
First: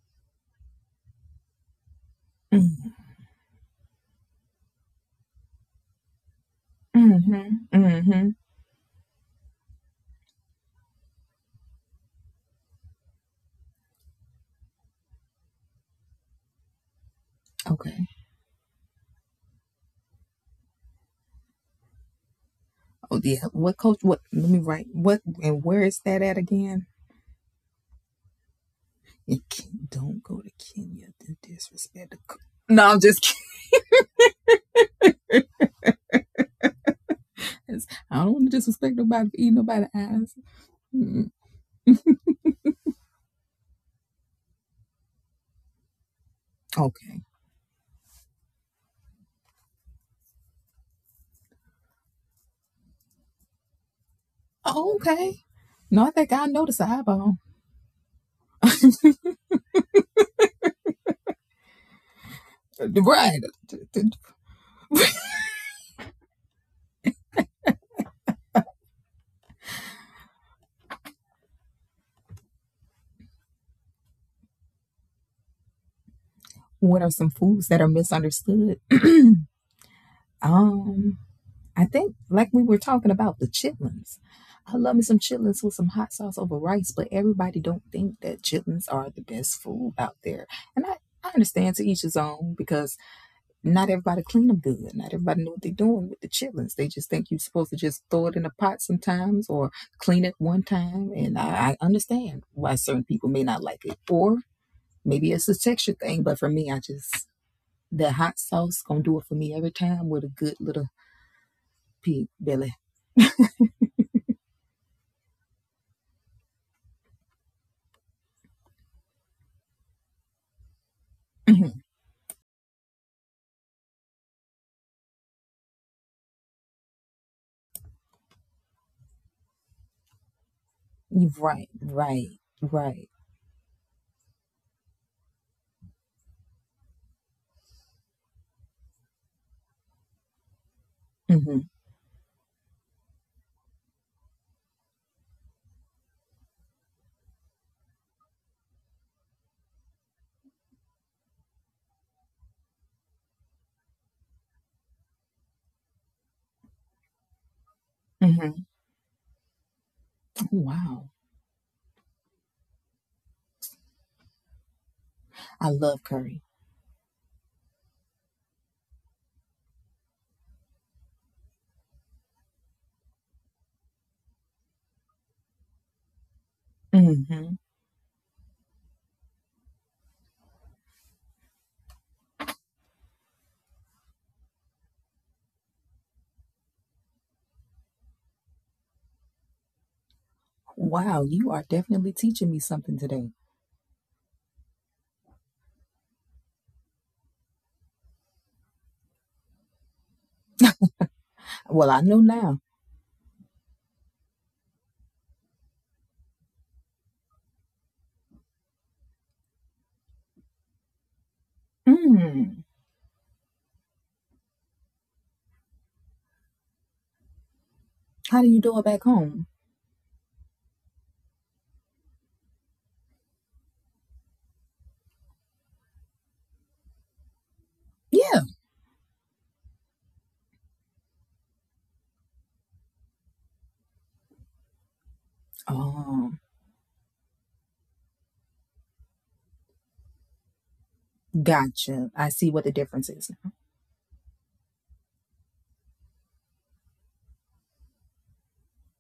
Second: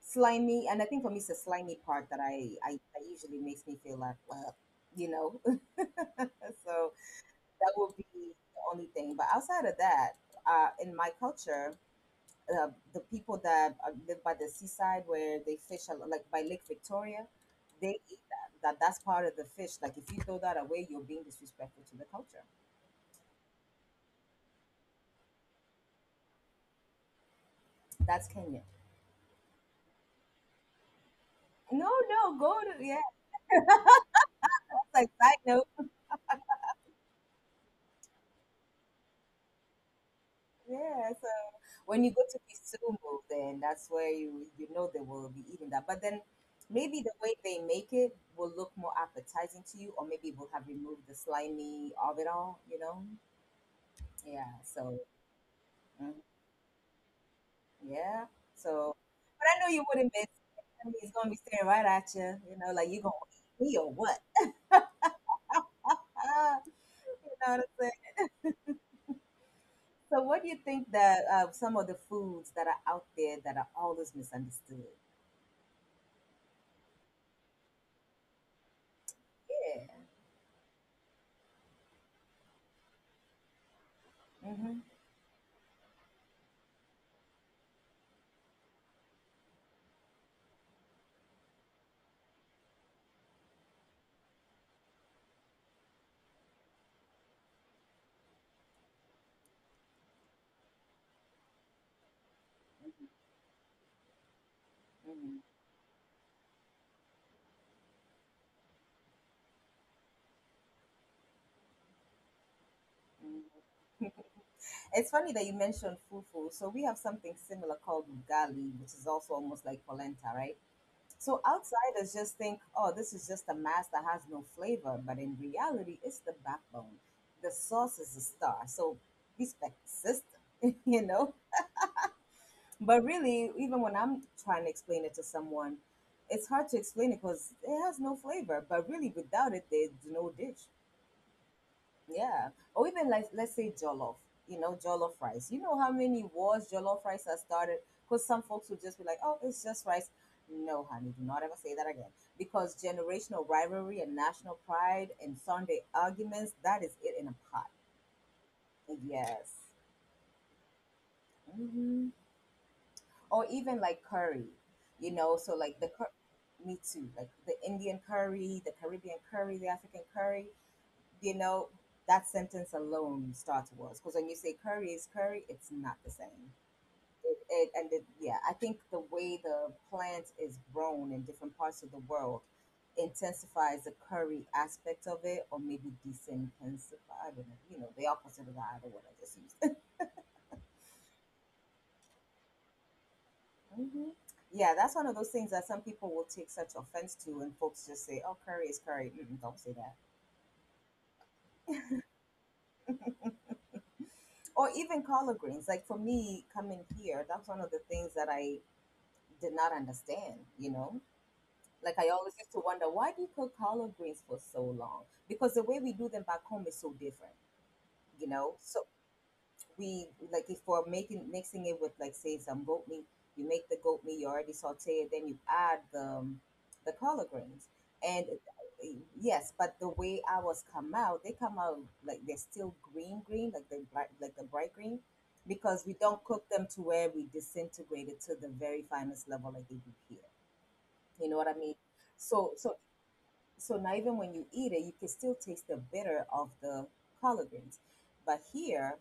S1: slimy, and I think for me, it's the slimy part that I
S2: Mm,
S1: that usually makes me feel like, well, you know. So
S2: mm-hmm.
S1: that would be
S2: Mm-hmm.
S1: the only thing. But outside of that, in my culture, the people that live by the seaside where they fish a lot, like by Lake Victoria,
S2: Okay.
S1: they eat that. That that's part of the fish. Like if you throw that away, you're being disrespectful to the culture.
S2: Oh yeah. What coach? What? Let me write. What and where is that at again?
S1: That's Kenya.
S2: And Ken- don't go to Kenya to
S1: No,
S2: disrespect the
S1: no,
S2: culture.
S1: go to
S2: No,
S1: yeah.
S2: I'm just
S1: It's like side note.
S2: kidding. I don't want to disrespect nobody for eating nobody's eyes.
S1: Yeah, so
S2: Mm,
S1: when you go to Kisumu, then that's where you know they will be eating that. But then maybe the
S2: okay.
S1: way they make it will look more appetizing to you, or maybe we'll have removed the slimy of it all. You know? Yeah. So.
S2: Oh, okay. No,
S1: Mm.
S2: I think I know the eyeball.
S1: Yeah. So, but I know you wouldn't miss it. I mean, he's gonna be staring right at you. You know, like you gonna
S2: Right.
S1: eat me or what? Ah, you know what I'm saying. So, what do you think that some of the foods that are out there that are always misunderstood?
S2: What are some foods that are misunderstood?
S1: Yeah.
S2: um, I think like we were talking about the chitlins.
S1: Mm-hmm.
S2: I love me some chitlins with some hot sauce over rice, but everybody don't think that chitlins are the best food out there. And I understand to each his own because not everybody clean them good. Not everybody know what they're doing with the chitlins. They just think you're supposed to just throw it in a pot sometimes or clean it one time. And I understand why certain people may not like it. Or maybe
S1: Mm-hmm.
S2: it's a texture thing, but for me, the hot sauce gonna do it for me every time with a good little pig belly.
S1: hmm It's funny that you mentioned fufu. So we have something similar called ugali, which is also almost like polenta, right? So outsiders just think, oh, this is just a mass that has no flavor. But in reality, it's the backbone. The sauce is the star. So respect the system, you
S2: You're
S1: know?
S2: right, right,
S1: But
S2: right.
S1: really, even when I'm trying to explain it to someone, it's hard to explain it because it has no flavor. But really, without it, there's no dish.
S2: hmm
S1: Yeah. Or even like let's say jollof, you know, jollof rice. You know how many wars jollof rice has started? Because some folks would just be like, oh, it's just rice. No, honey, do not ever say that again. Because generational rivalry and national pride and Sunday arguments, that is it in a pot.
S2: hmm
S1: Yes.
S2: Wow.
S1: hmm Or even like curry, you know, so
S2: I
S1: like
S2: love curry.
S1: me too, like the Indian curry, the Caribbean curry, the African curry. You know, that sentence alone starts wars because when you say curry is curry, it's not the same.
S2: Hmm
S1: Yeah, I think the way the plant is grown in different parts of the world intensifies the curry aspect of it, or maybe desensify. I don't know. You know, they are consider that the other word I just used.
S2: Wow, you are definitely teaching me something today.
S1: hmm Yeah, that's one of those things that some people will take such offense to, and folks just say, "Oh, curry is curry." Mm-mm, don't say that.
S2: Well, I know now.
S1: Or even collard greens. Like for me, coming here, that's one of the things that I did not understand, you know? Like I always used to
S2: Mm.
S1: wonder, why do you cook collard greens for so long? Because the way we do them back home is so different, you
S2: How do
S1: know?
S2: you do
S1: So
S2: it back home?
S1: we like if we're making mixing it with like say some goat meat, you make the goat meat, you already saute it, then you add the the collard greens. And
S2: Yeah.
S1: uh, yes, but the way ours come out, they come out like they're still green green, like the bright green. Because we don't
S2: Oh,
S1: cook them to where we disintegrate it to the very finest level like they do here, you know what I mean?
S2: gotcha. I see
S1: So
S2: what the
S1: so
S2: difference is now.
S1: so now even when you eat it, you can still taste the bitter of the collard greens. But here,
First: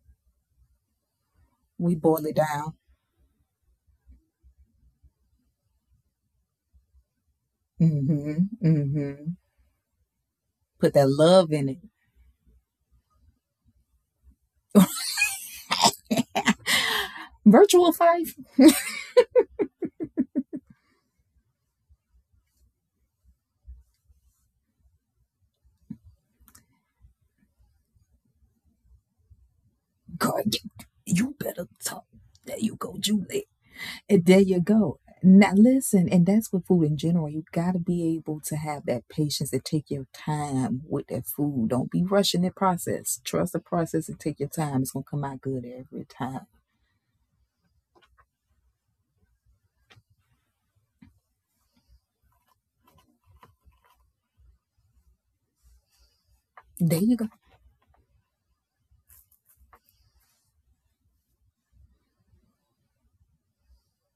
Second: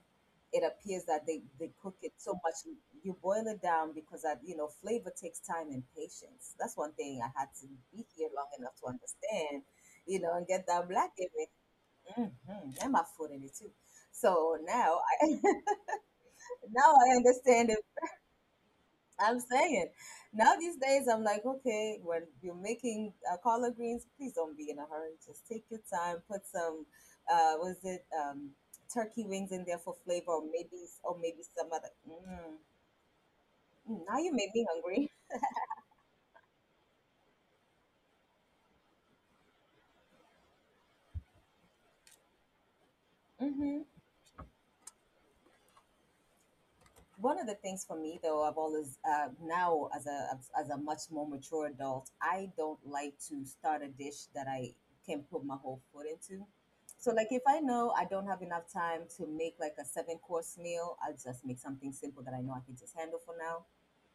S1: it appears that they cook
S2: We
S1: it
S2: boil
S1: so
S2: it
S1: much.
S2: down.
S1: You boil it down because that, you know, flavor takes time and patience. That's one thing I had to be here long
S2: Mm-hmm.
S1: enough to
S2: Mm-hmm.
S1: understand. You know, and get that
S2: Put that
S1: black in me.
S2: love in it.
S1: Hmm And my food in it too. So now I now I understand it.
S2: Virtual fight?
S1: I'm saying now these days I'm like, okay, when you're making collard greens, please don't be in a hurry. Just take your time. Put some, was it turkey wings in there for flavor, or
S2: God, you,
S1: maybe or
S2: you
S1: maybe
S2: better
S1: some other.
S2: talk.
S1: Mm,
S2: There you go, Julie.
S1: now
S2: And
S1: you
S2: there
S1: made
S2: you
S1: me
S2: go.
S1: hungry.
S2: Now listen, and that's with food in general. You gotta be able to have that patience and take your time with that food. Don't be rushing the process. Trust the process and take your time. It's gonna come out good every time.
S1: One of the things for me though, I've always now, as a much more mature adult, I don't like to start a dish that I can put my whole foot into.
S2: There
S1: So
S2: you go.
S1: like if I know I don't have enough time to make like a seven course meal, I'll just make something simple that I know I can just handle for now,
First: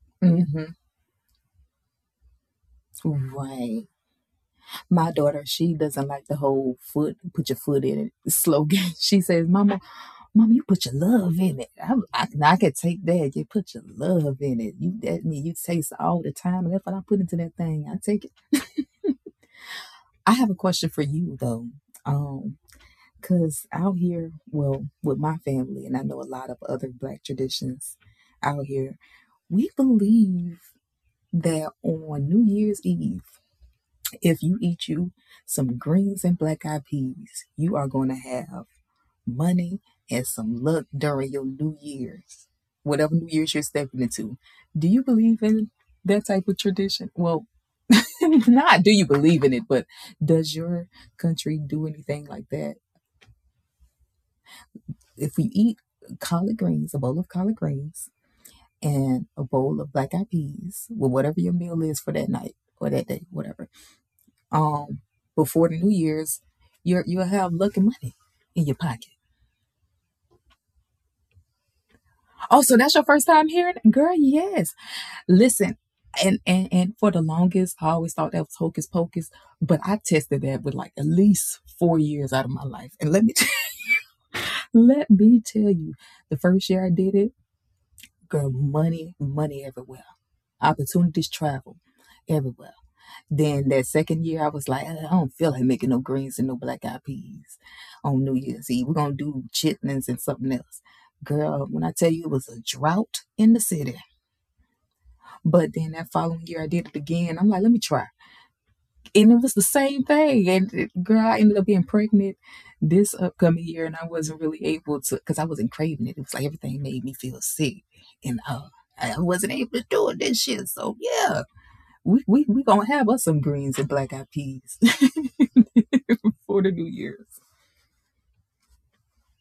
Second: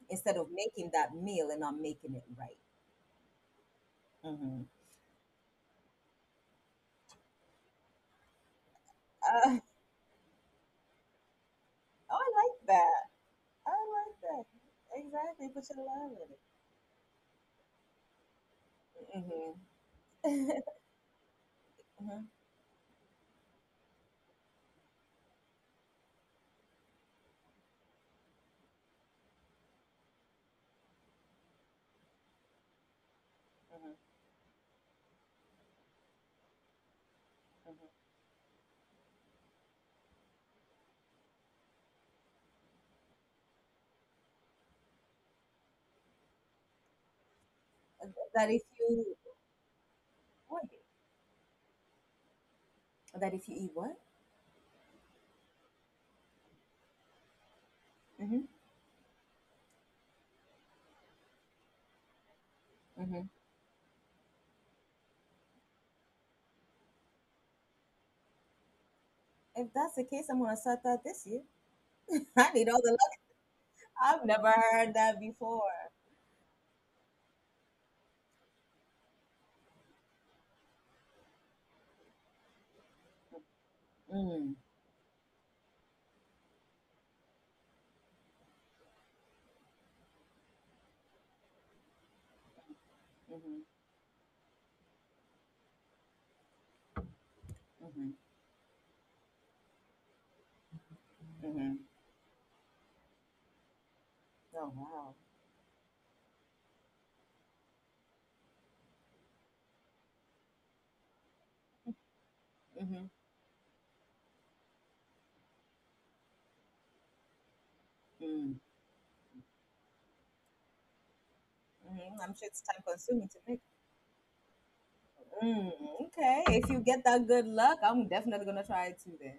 S1: instead of
S2: Mm-hmm.
S1: making that meal and not making it right.
S2: Right.
S1: hmm
S2: My daughter, she doesn't like the whole foot, put your foot in it slogan. She says,
S1: uh,
S2: Mama, Mama, you put your love in it. I,
S1: oh,
S2: I,
S1: I
S2: I
S1: like
S2: can
S1: that.
S2: take that. You put
S1: I
S2: your
S1: like
S2: love
S1: that,
S2: in it. You that me.
S1: exactly.
S2: You
S1: Put you
S2: taste
S1: love
S2: all
S1: in
S2: the
S1: it.
S2: time. And that's what I put into that thing. I take it.
S1: Hmm
S2: I have a
S1: hmm
S2: question for you though.
S1: hmm
S2: Um, 'Cause out here, well, with my family, and I know a lot of other black traditions out here, we believe that on New Year's Eve, if you eat you some greens and black eyed peas, you are
S1: hmm
S2: going to have money and some luck during your New Year's, whatever New Year's you're stepping into. Do you believe in that type of tradition? Well,
S1: that if
S2: not do
S1: you,
S2: you believe in it, but does
S1: well,
S2: your country do anything like that?
S1: that if you eat what?
S2: If we eat collard greens, a bowl of collard greens,
S1: Hmm
S2: and a bowl of black eyed peas, well, whatever your meal is for that night or that day,
S1: hmm
S2: whatever um before the New Year's, you'll have lucky money in your pocket.
S1: If that's the case, I'm gonna start that this year. I
S2: Oh,
S1: need
S2: so
S1: all the
S2: that's your
S1: luck.
S2: first time hearing it? Girl,
S1: I've never
S2: yes.
S1: heard that before.
S2: Listen, and and for the longest, I always thought that was hocus pocus, but I tested that with like at least 4 years out of my life. And let me
S1: Mm,
S2: let me tell you, the first year I did it, girl, money, money everywhere. Opportunities travel everywhere.
S1: mm-hmm,
S2: Then that second year, I was like, I don't feel like making no greens and no black eyed peas
S1: mm-hmm,
S2: on New Year's Eve. We're gonna do chitlins and something else. Girl,
S1: mm-hmm.
S2: when I tell you it was a drought in the city,
S1: Oh wow.
S2: but then that following year I did it again. I'm like, let me try, and it was the same thing. And girl, I ended up being pregnant
S1: Mm-hmm.
S2: this upcoming year, and I wasn't really able to because I wasn't craving it. It was like everything made me feel sick, and
S1: Mm.
S2: I wasn't able to do it this year. So yeah,
S1: hmm
S2: we
S1: I'm
S2: we
S1: sure it's
S2: we
S1: time
S2: gonna have us
S1: consuming to
S2: some
S1: make.
S2: greens and black eyed peas.
S1: Mm, okay,
S2: For
S1: if
S2: the
S1: you
S2: New
S1: get that
S2: Year's.
S1: good luck, I'm definitely gonna try it too. Then,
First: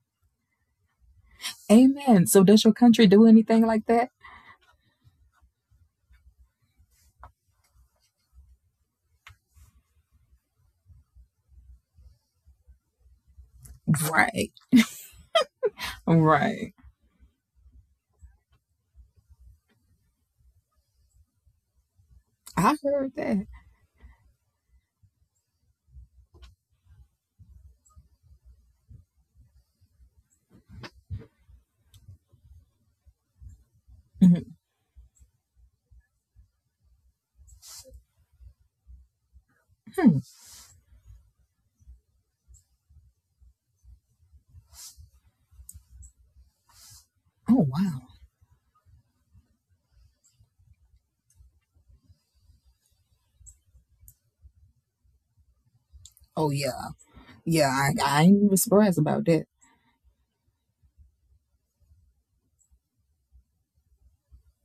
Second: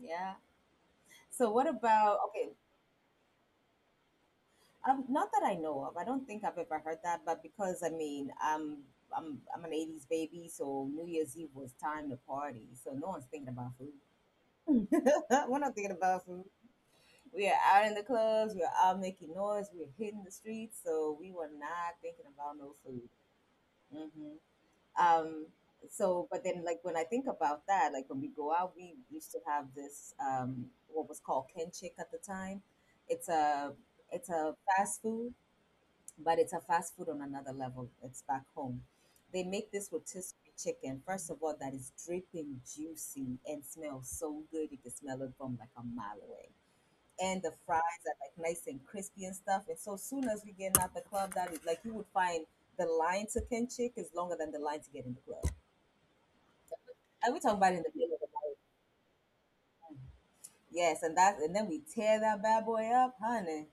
S1: yeah. So what about
S2: Amen. So
S1: okay?
S2: does your country do anything like that?
S1: Not that I know of. I don't think I've ever heard that, but because I mean, I'm an '80s baby, so New Year's Eve was time to party. So no one's thinking about food.
S2: Right.
S1: We're not thinking about
S2: Right.
S1: food. We are out in the clubs. We're out making noise. We're hitting the streets. So we were not thinking
S2: I
S1: about
S2: heard
S1: no
S2: that.
S1: food. Hmm Um. So, but then, like when I think about that, like when we go out, we used to have this what was called kenchik at the time. It's a it's a fast food, but it's a fast food on another level. It's back
S2: Mhm.
S1: home. They make this rotisserie chicken. First of all, that is dripping juicy and smells so good. You can smell it from like a
S2: Oh
S1: mile
S2: wow.
S1: away, and the fries are like nice and crispy and stuff. And so soon as we get out the club, that is like you would find the line to Kenchik is longer than the line to get in the
S2: Oh
S1: club.
S2: yeah. Yeah. I ain't
S1: And
S2: even
S1: we talk about it
S2: surprised
S1: in the
S2: about
S1: middle of the
S2: that.
S1: night. Yes, and that and then we tear that bad boy up, honey.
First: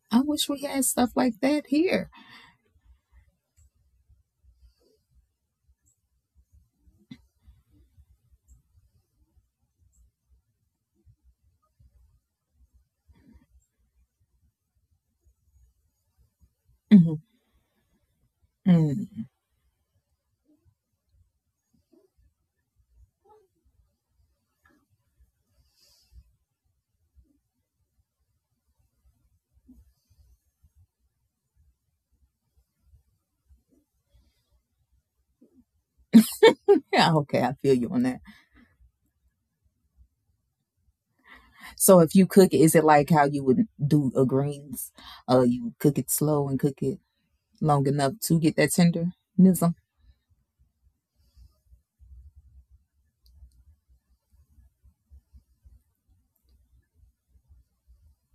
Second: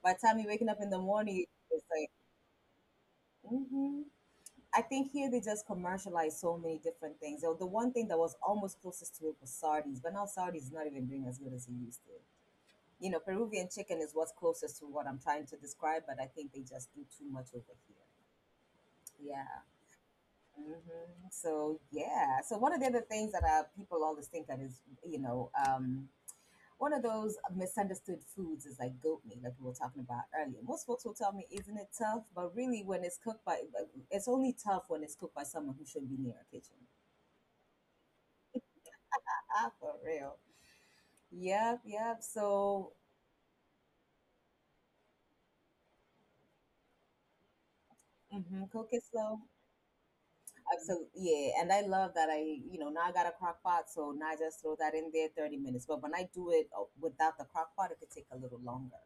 S1: By the
S2: I
S1: time you're
S2: wish we
S1: waking up in
S2: had
S1: the
S2: stuff
S1: morning,
S2: like that
S1: it's like,
S2: here.
S1: mm-hmm. I think here they just commercialize so many different things. So the one thing that was almost closest to it was sardines, but now sardines is not even doing as good as it used to. You know, Peruvian chicken is what's closest to what I'm trying to describe, but I think they just do too much over
S2: Mhm.
S1: here. Yeah.
S2: Mm.
S1: hmm So yeah. So one of the other things that people always think that is, you know, one of those misunderstood foods is like goat meat, like we were talking about earlier. Most folks will tell me, "Isn't it tough?" But really, when it's cooked by, but it's only tough when it's cooked by someone who should be near a kitchen.
S2: Yeah. Okay. I feel you on that.
S1: Ah, for real. Yep, yep.
S2: So if
S1: So
S2: you cook it, is it like how you would do a greens? You cook it slow and cook it long
S1: hmm
S2: enough
S1: cook it
S2: to get
S1: slow.
S2: that tenderism.
S1: Absolutely, yeah. And I love that I, you know, now I got a crock pot, so now I just throw that in there, 30 minutes. But when I do it without the crock pot, it could take a little longer.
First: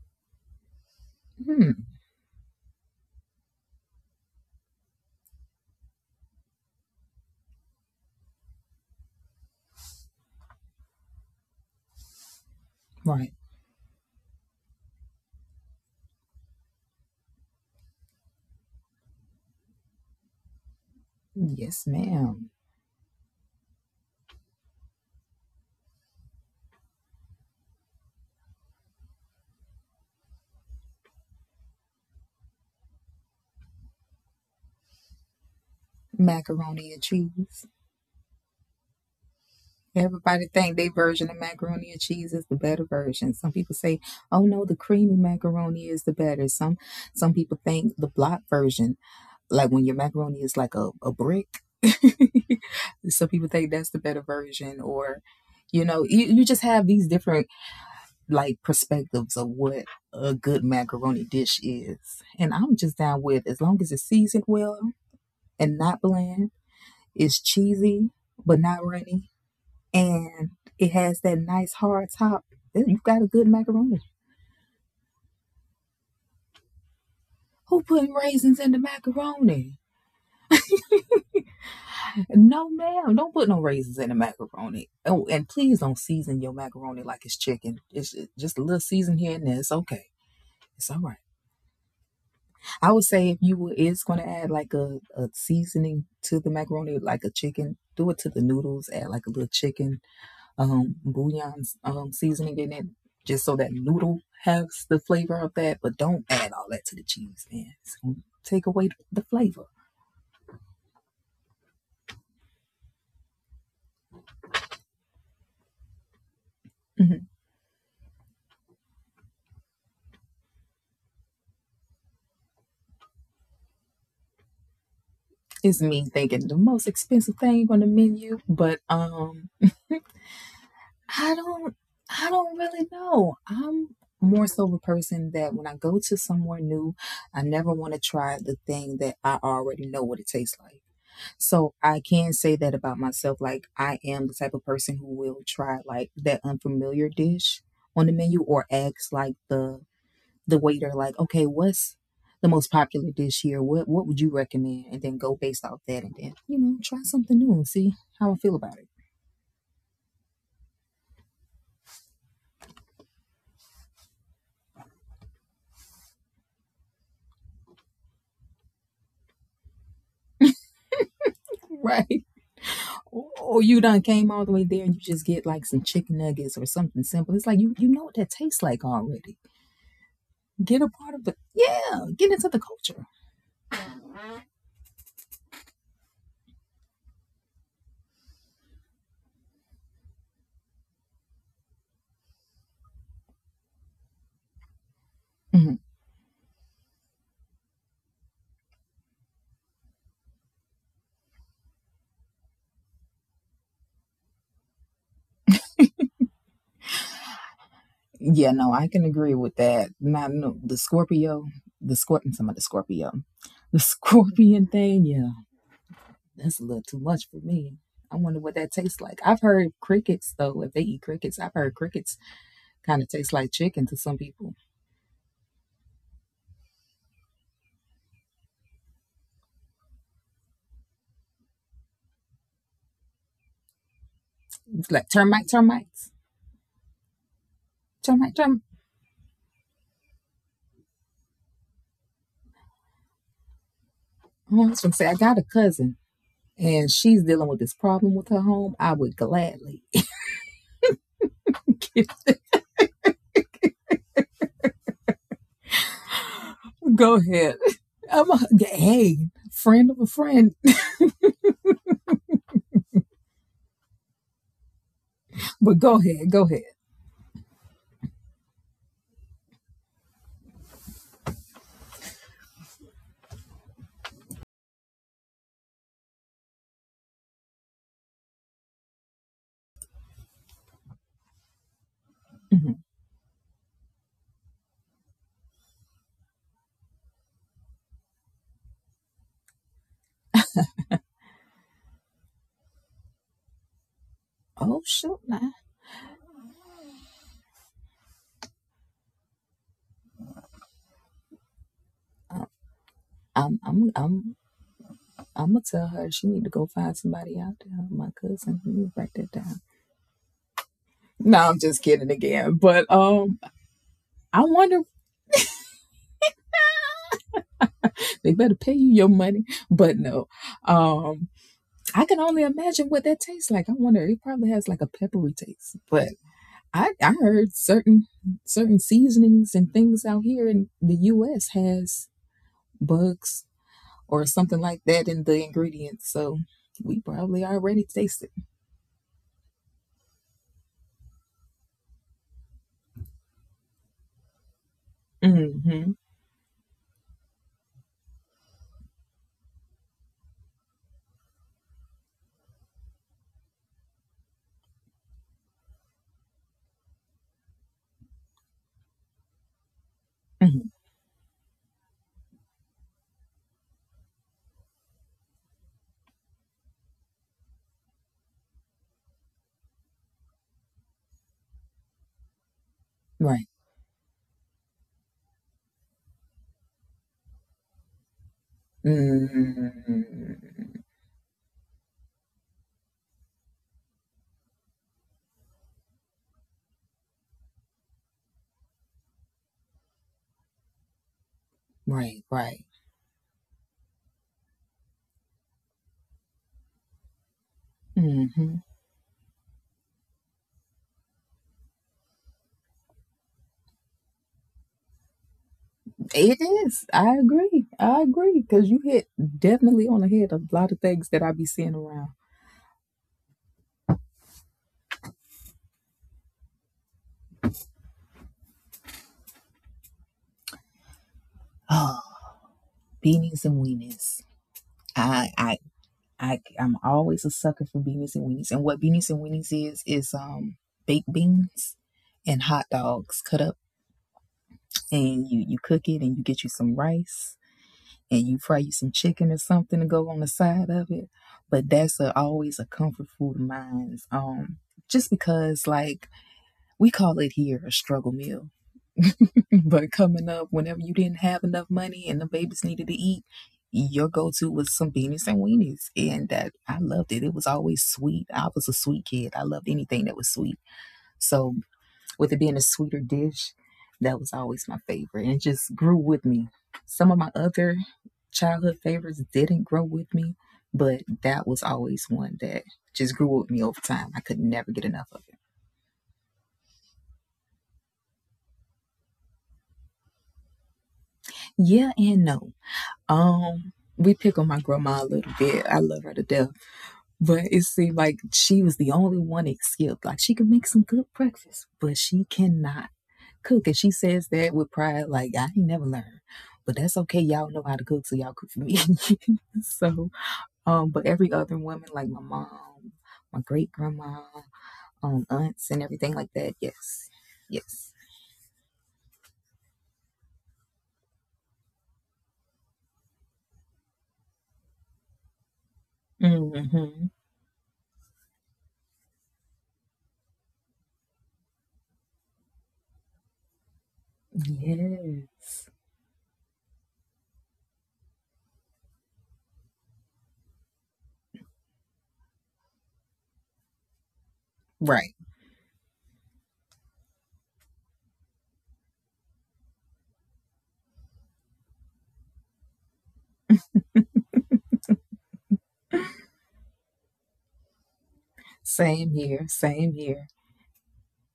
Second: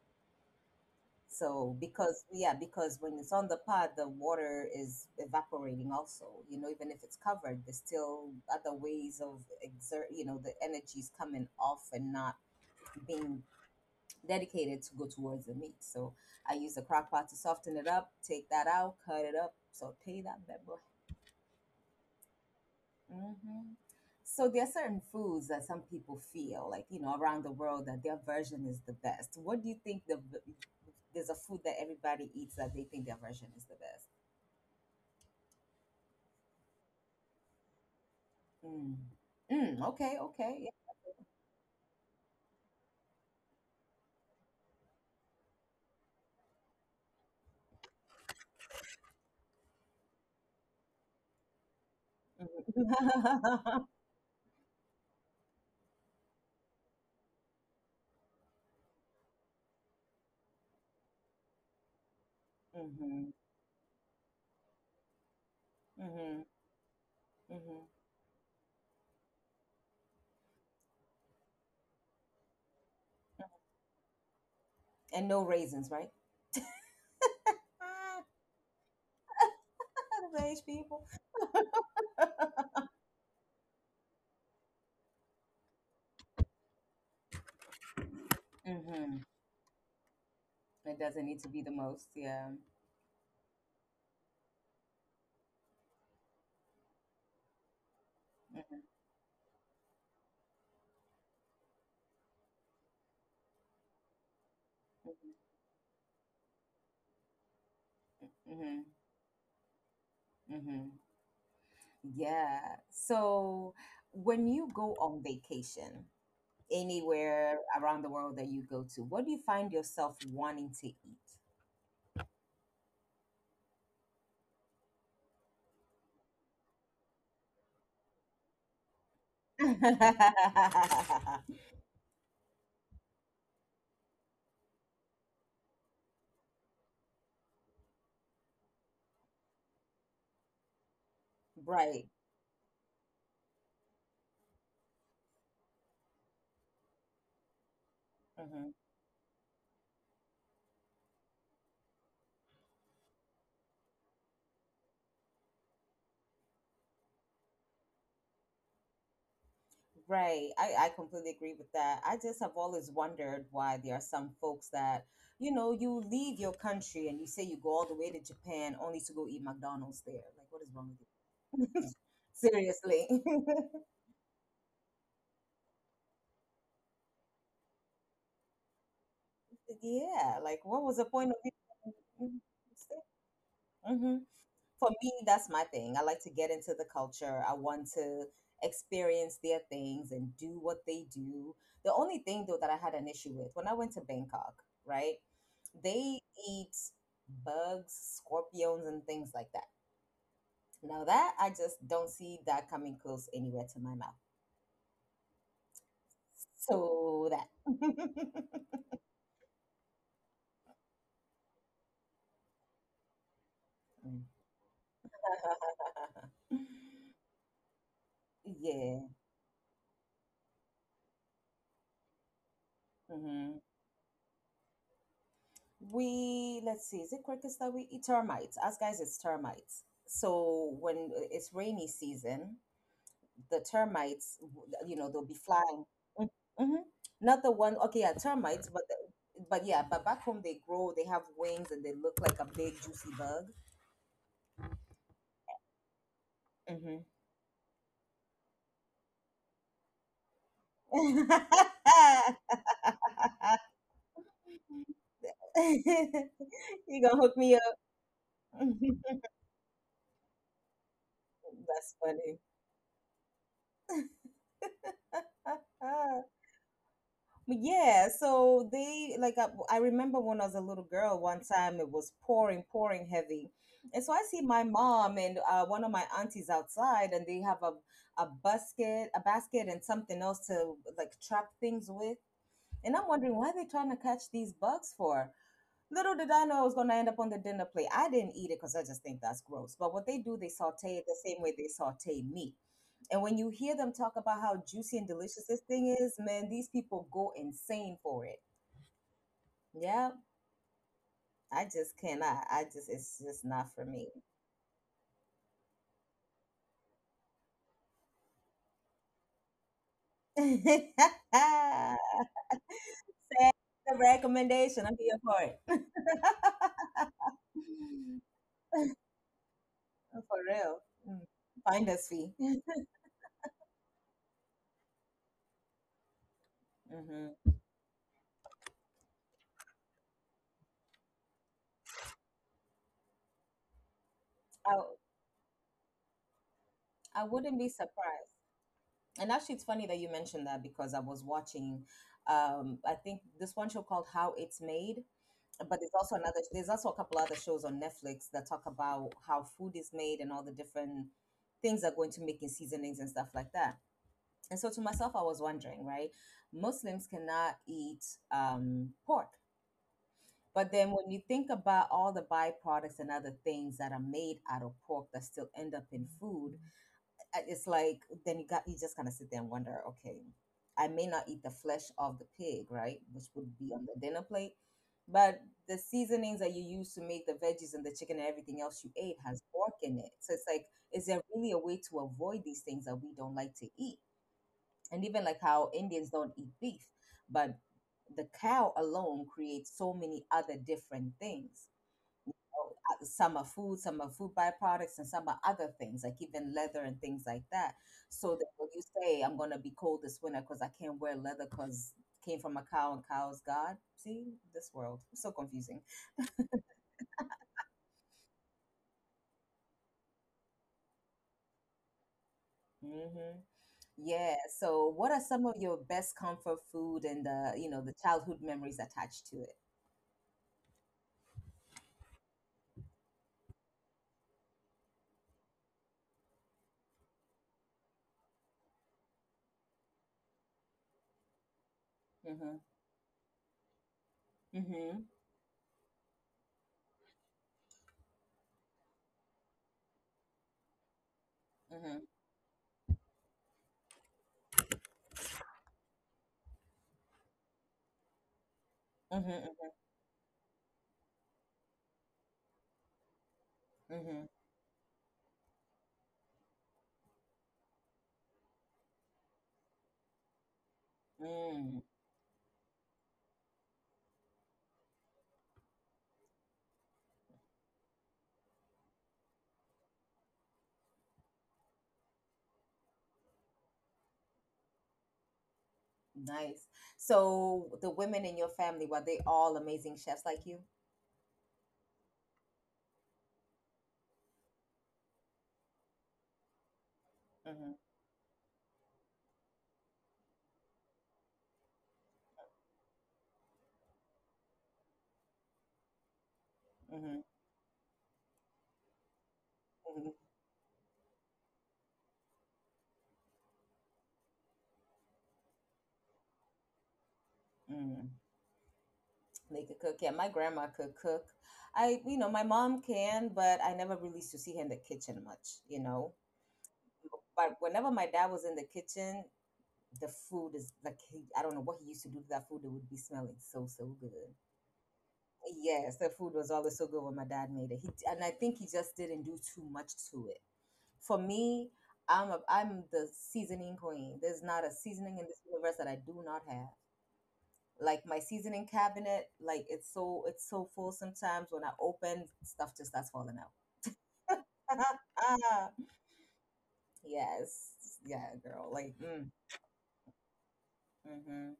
S1: So
S2: Hmm.
S1: because yeah, because when it's on the pad, the water is evaporating also. You know, even if it's covered, there's still other ways of exert. You know, the energy is coming off and not
S2: Right.
S1: being dedicated to go towards the meat. So I use the crock pot to soften it up, take that out, cut it up, saute that bad boy.
S2: Yes, ma'am.
S1: Hmm So there are certain foods that some people feel like, you know, around the world that their version is the best. What do you think there's a food that everybody eats that they think their version is the best?
S2: Macaroni and cheese.
S1: Mm. Mm, okay,
S2: Everybody
S1: okay.
S2: think their version of macaroni and cheese is the better version. Some people say, "Oh no, the creamy macaroni is the better." Some people think the block version, like when your macaroni is like a brick.
S1: Yeah.
S2: Some people think
S1: Mhm.
S2: that's the better version or you know, you just have these different like perspectives of what a good macaroni dish is. And I'm just down
S1: mhm.
S2: with as long as it's seasoned well and not
S1: Mhm.
S2: bland, it's
S1: Mhm.
S2: cheesy but not runny and it has that nice hard top. You've got a good macaroni.
S1: And no raisins, right?
S2: Who putting
S1: Ah,
S2: raisins in the macaroni?
S1: the beige people.
S2: No, ma'am. Don't put no raisins in the macaroni. Oh, and please don't season your macaroni like it's chicken. It's just a little season
S1: Mhm.
S2: here and there. It's okay. It's
S1: It
S2: all right.
S1: doesn't need to be the most. Yeah.
S2: I would say if you were, is going to add like a seasoning to the macaroni, like a chicken, do it to the noodles. Add like a little chicken bouillon seasoning in it, just so that noodle has the flavor of that. But don't add all that to the cheese, man. It's gonna take
S1: Mhm.
S2: away the flavor.
S1: Mhm. Yeah. So, when you go on vacation
S2: Mhm.
S1: anywhere around the world that you go to, what do you find yourself wanting to eat?
S2: It's me thinking the most expensive thing on the menu, but I don't, I don't really know. I'm more so of a person that when I go to somewhere new, I never want to try the thing that I already know what it tastes like. So I
S1: right.
S2: can say that about myself. Like I am the type of person who will try like that unfamiliar dish on the menu or
S1: Mm-hmm.
S2: ask like the waiter like, okay, what's the most popular dish here? What would you recommend? And then go based off that and then, you know, try something new and see how I feel about it.
S1: Right. I completely agree with that. I just have always wondered why there are some folks that, you know, you leave your country and you say you go all the way to Japan only to go eat McDonald's there. Like, what is wrong with you?
S2: Right.
S1: Seriously.
S2: Or you done came all the way there and you just get like some chicken nuggets or something simple. It's like you know what that tastes like already.
S1: Yeah. Like, what
S2: Get a
S1: was the
S2: part of
S1: point of
S2: the
S1: you?
S2: yeah, get into the culture.
S1: Hmm For me, that's my thing. I like to get into the culture. I want to experience their things and do what they do. The only thing, though, that I had an issue with when I went to Bangkok, right?
S2: Mhm.
S1: They eat bugs, scorpions, and things like that. Now, that I just don't see that coming close anywhere to my mouth. So, that.
S2: Yeah, no, I can agree with that. Not no, the Scorpio, the Scorpion, some of the Scorpio, the
S1: Mm.
S2: Scorpion thing. Yeah, that's a little too much for me. I wonder what that
S1: Yeah.
S2: tastes like. I've heard crickets though. If they eat crickets, I've heard crickets kind of taste like
S1: hmm
S2: chicken to some people.
S1: We, let's see, is it crickets that we eat? Termites, us guys, it's termites. So when it's rainy season, the termites,
S2: It's
S1: you
S2: like
S1: know, they'll be flying.
S2: termites,
S1: Mm, mm-hmm. Not the one, okay, yeah,
S2: termite, term.
S1: termites, but yeah, but back home they have wings and they look like a big juicy bug.
S2: Oh, I was gonna say I got a cousin and
S1: Hmm
S2: she's dealing with this problem with her home. I would gladly
S1: You
S2: go
S1: gonna hook me
S2: ahead.
S1: up.
S2: I'm a hey friend of a friend,
S1: That's funny.
S2: but go ahead.
S1: Yeah, so they like I remember when I was a little girl. One time it was pouring, pouring heavy, and so I see my mom and one of my aunties outside, and they have a basket, and something else to like trap things with.
S2: Mm-hmm.
S1: And I'm wondering why are they trying to catch these bugs for? Little did I know it was going to end up on the dinner plate. I didn't eat it because I just think that's gross. But what they do, they saute it the same way they saute meat. And when you hear them talk about how
S2: Oh
S1: juicy and
S2: shoot,
S1: delicious
S2: nah.
S1: this thing is, man, these people go insane for it. Yeah, I just cannot.
S2: Uh,
S1: It's just
S2: I'm
S1: not for
S2: I'm I'm
S1: me.
S2: I'm I'ma tell her she need to go find somebody out there. My cousin, let me write that down.
S1: The
S2: No, I'm just kidding again. But I
S1: recommendation,
S2: wonder
S1: I'm here for it.
S2: they better pay you your money. But
S1: For
S2: no.
S1: real. Mm.
S2: Um
S1: Find us
S2: I can
S1: fee.
S2: only imagine what that tastes like. I wonder it probably has like a peppery taste. But I
S1: hmm
S2: heard certain seasonings and things out here in the US has bugs or something
S1: I,
S2: like that in the ingredients. So we
S1: I wouldn't
S2: probably
S1: be
S2: already
S1: surprised.
S2: tasted.
S1: And actually, it's funny that you mentioned that because I was watching, I think this one show called How It's Made, but
S2: Mm-hmm.
S1: there's also a couple other shows on Netflix that talk about how food is made and all the different things that go into making seasonings and stuff like that. And so to myself, I was wondering, right? Muslims cannot eat pork. But
S2: Mm-hmm.
S1: then when you think about all the byproducts and other things that are made out of pork that still end up in food, it's like then you just kind of sit there and wonder, okay, I may not eat the flesh of the pig, right, which would
S2: Right.
S1: be on the dinner plate, but the seasonings that you use to make the veggies and the chicken and everything else you ate has pork in it. So it's like,
S2: Mm-hmm.
S1: is there really a way to avoid these things that we don't like to eat? And even like how Indians don't eat beef, but the cow alone creates so many other different things.
S2: Right. Right.
S1: Some are food, some are food byproducts, and some are other things, like even leather and things like that. So that when you
S2: Mm-hmm.
S1: say, I'm going to be cold this winter because I can't wear leather because came from a cow and cow's God. See, this world, so confusing.
S2: It is. I agree. I agree. Because you hit definitely on the head a lot of things that I be seeing around.
S1: hmm Yeah. So what are some of your best comfort food and, the the childhood memories attached to it?
S2: Oh, beanies and weenies. I, I, I'm always a sucker for beanies and weenies. And what beanies and weenies is baked beans
S1: Mm-hmm.
S2: and hot dogs cut up,
S1: Hmm.
S2: and you cook it, and you get you some rice and you fry you some chicken or something to go on the side of it. But
S1: Hmm.
S2: that's a, always a comfort food of mine. Just because like we call it here a struggle meal.
S1: Hmm.
S2: But coming up, whenever you didn't have enough money and the babies needed to eat,
S1: Hmm.
S2: your go-to was some beanies and weenies, and that I loved it. It was always sweet. I was a sweet kid. I loved anything that was sweet. So
S1: Mm.
S2: with it being a sweeter dish. That was always my favorite, and it just grew with me. Some of my other childhood favorites didn't grow with me, but that was always one that just grew with me over time. I could never get enough of it.
S1: Nice. So the women in your family, were they all amazing chefs like you?
S2: Yeah and no. We pick on my grandma a little bit. I love her to death, but
S1: Mhm.
S2: it seemed like she was the only one that skipped. Like she could make some good breakfast, but she cannot cook, and she says that with pride like I ain't never learned, but that's
S1: Mhm.
S2: okay, y'all know how to cook, so y'all cook for me.
S1: Mhm.
S2: So but every other woman like my mom, my great grandma, aunts and everything like that, yes,
S1: Mhm.
S2: yes.
S1: They could cook. Yeah, my grandma could cook. I, you know, my mom can, but I never really used to see her in the kitchen much, you know.
S2: Mm-hmm.
S1: But whenever my dad was in the kitchen, the food is like, he, I don't know what he used to do to that food. It would be smelling so so good.
S2: Yes.
S1: Yes, the food was always so good when my dad made it. He and I think he just didn't do too much to it. For me, I'm the seasoning queen. There's not a seasoning in
S2: Right.
S1: this universe that I do not have. Like my seasoning cabinet, like it's so, it's so full, sometimes when I open, stuff just starts falling out. Yes. Yeah, girl, like, mm.
S2: Same here, same here.
S1: Hmm.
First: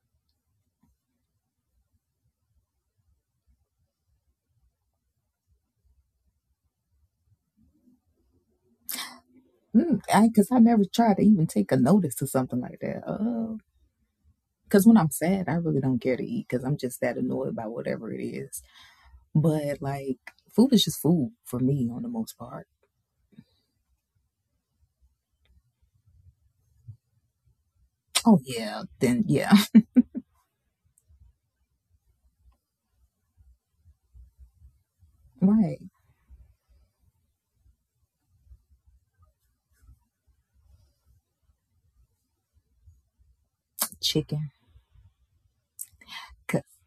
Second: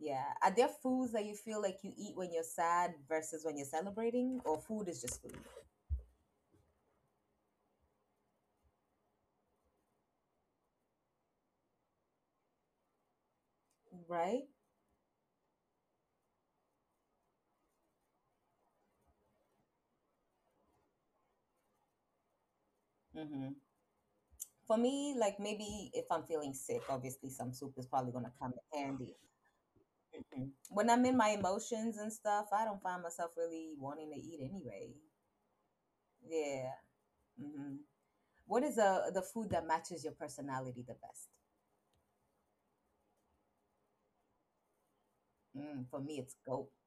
S1: Yeah, are there foods that you feel like you eat when you're sad versus when you're celebrating, or food is just food?
S2: Cause I never try to even take a notice to something like that. Oh,
S1: Right.
S2: because when I'm sad I really don't care to eat because I'm just that annoyed by whatever it is. But like food is just food for me on the most part.
S1: Hmm. For me, like, maybe if I'm feeling sick, obviously some soup is probably going to
S2: Oh
S1: come in
S2: yeah,
S1: handy.
S2: then yeah.
S1: Mhm. When I'm in my emotions and stuff, I don't find myself really wanting to eat anyway.
S2: Right.
S1: Yeah. Hmm. What is the food that matches your personality the best?
S2: Chicken.
S1: Mm, for me, it's goat.
S2: 'Cause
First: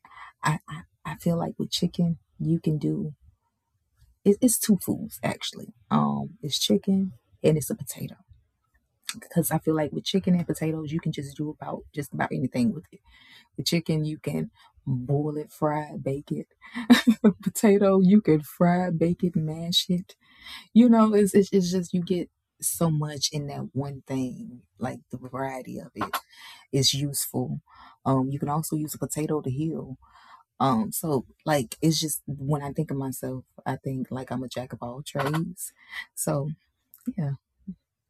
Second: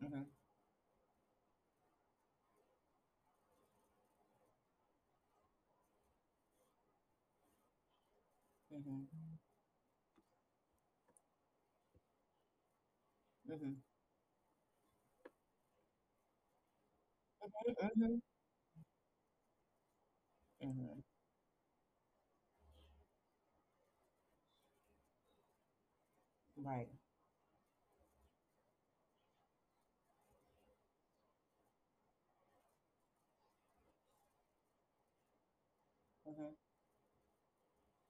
S1: Hmm.
S2: I feel like with chicken you can do it's two foods actually. It's chicken and it's a potato.
S1: Hmm.
S2: Because I feel like with chicken and potatoes you can just do about just about anything with it. With
S1: Hmm.
S2: chicken you can boil it, fry it, bake it. Potato
S1: Hmm.
S2: you can fry, bake it, mash it. You
S1: Hmm.
S2: know, it's it's just you get so much in that one thing. Like the variety of it
S1: Right.
S2: is useful. You can also use a potato to heal. So like it's just when I think of myself, I think like I'm a jack of all trades. So
S1: Hmm.
S2: yeah,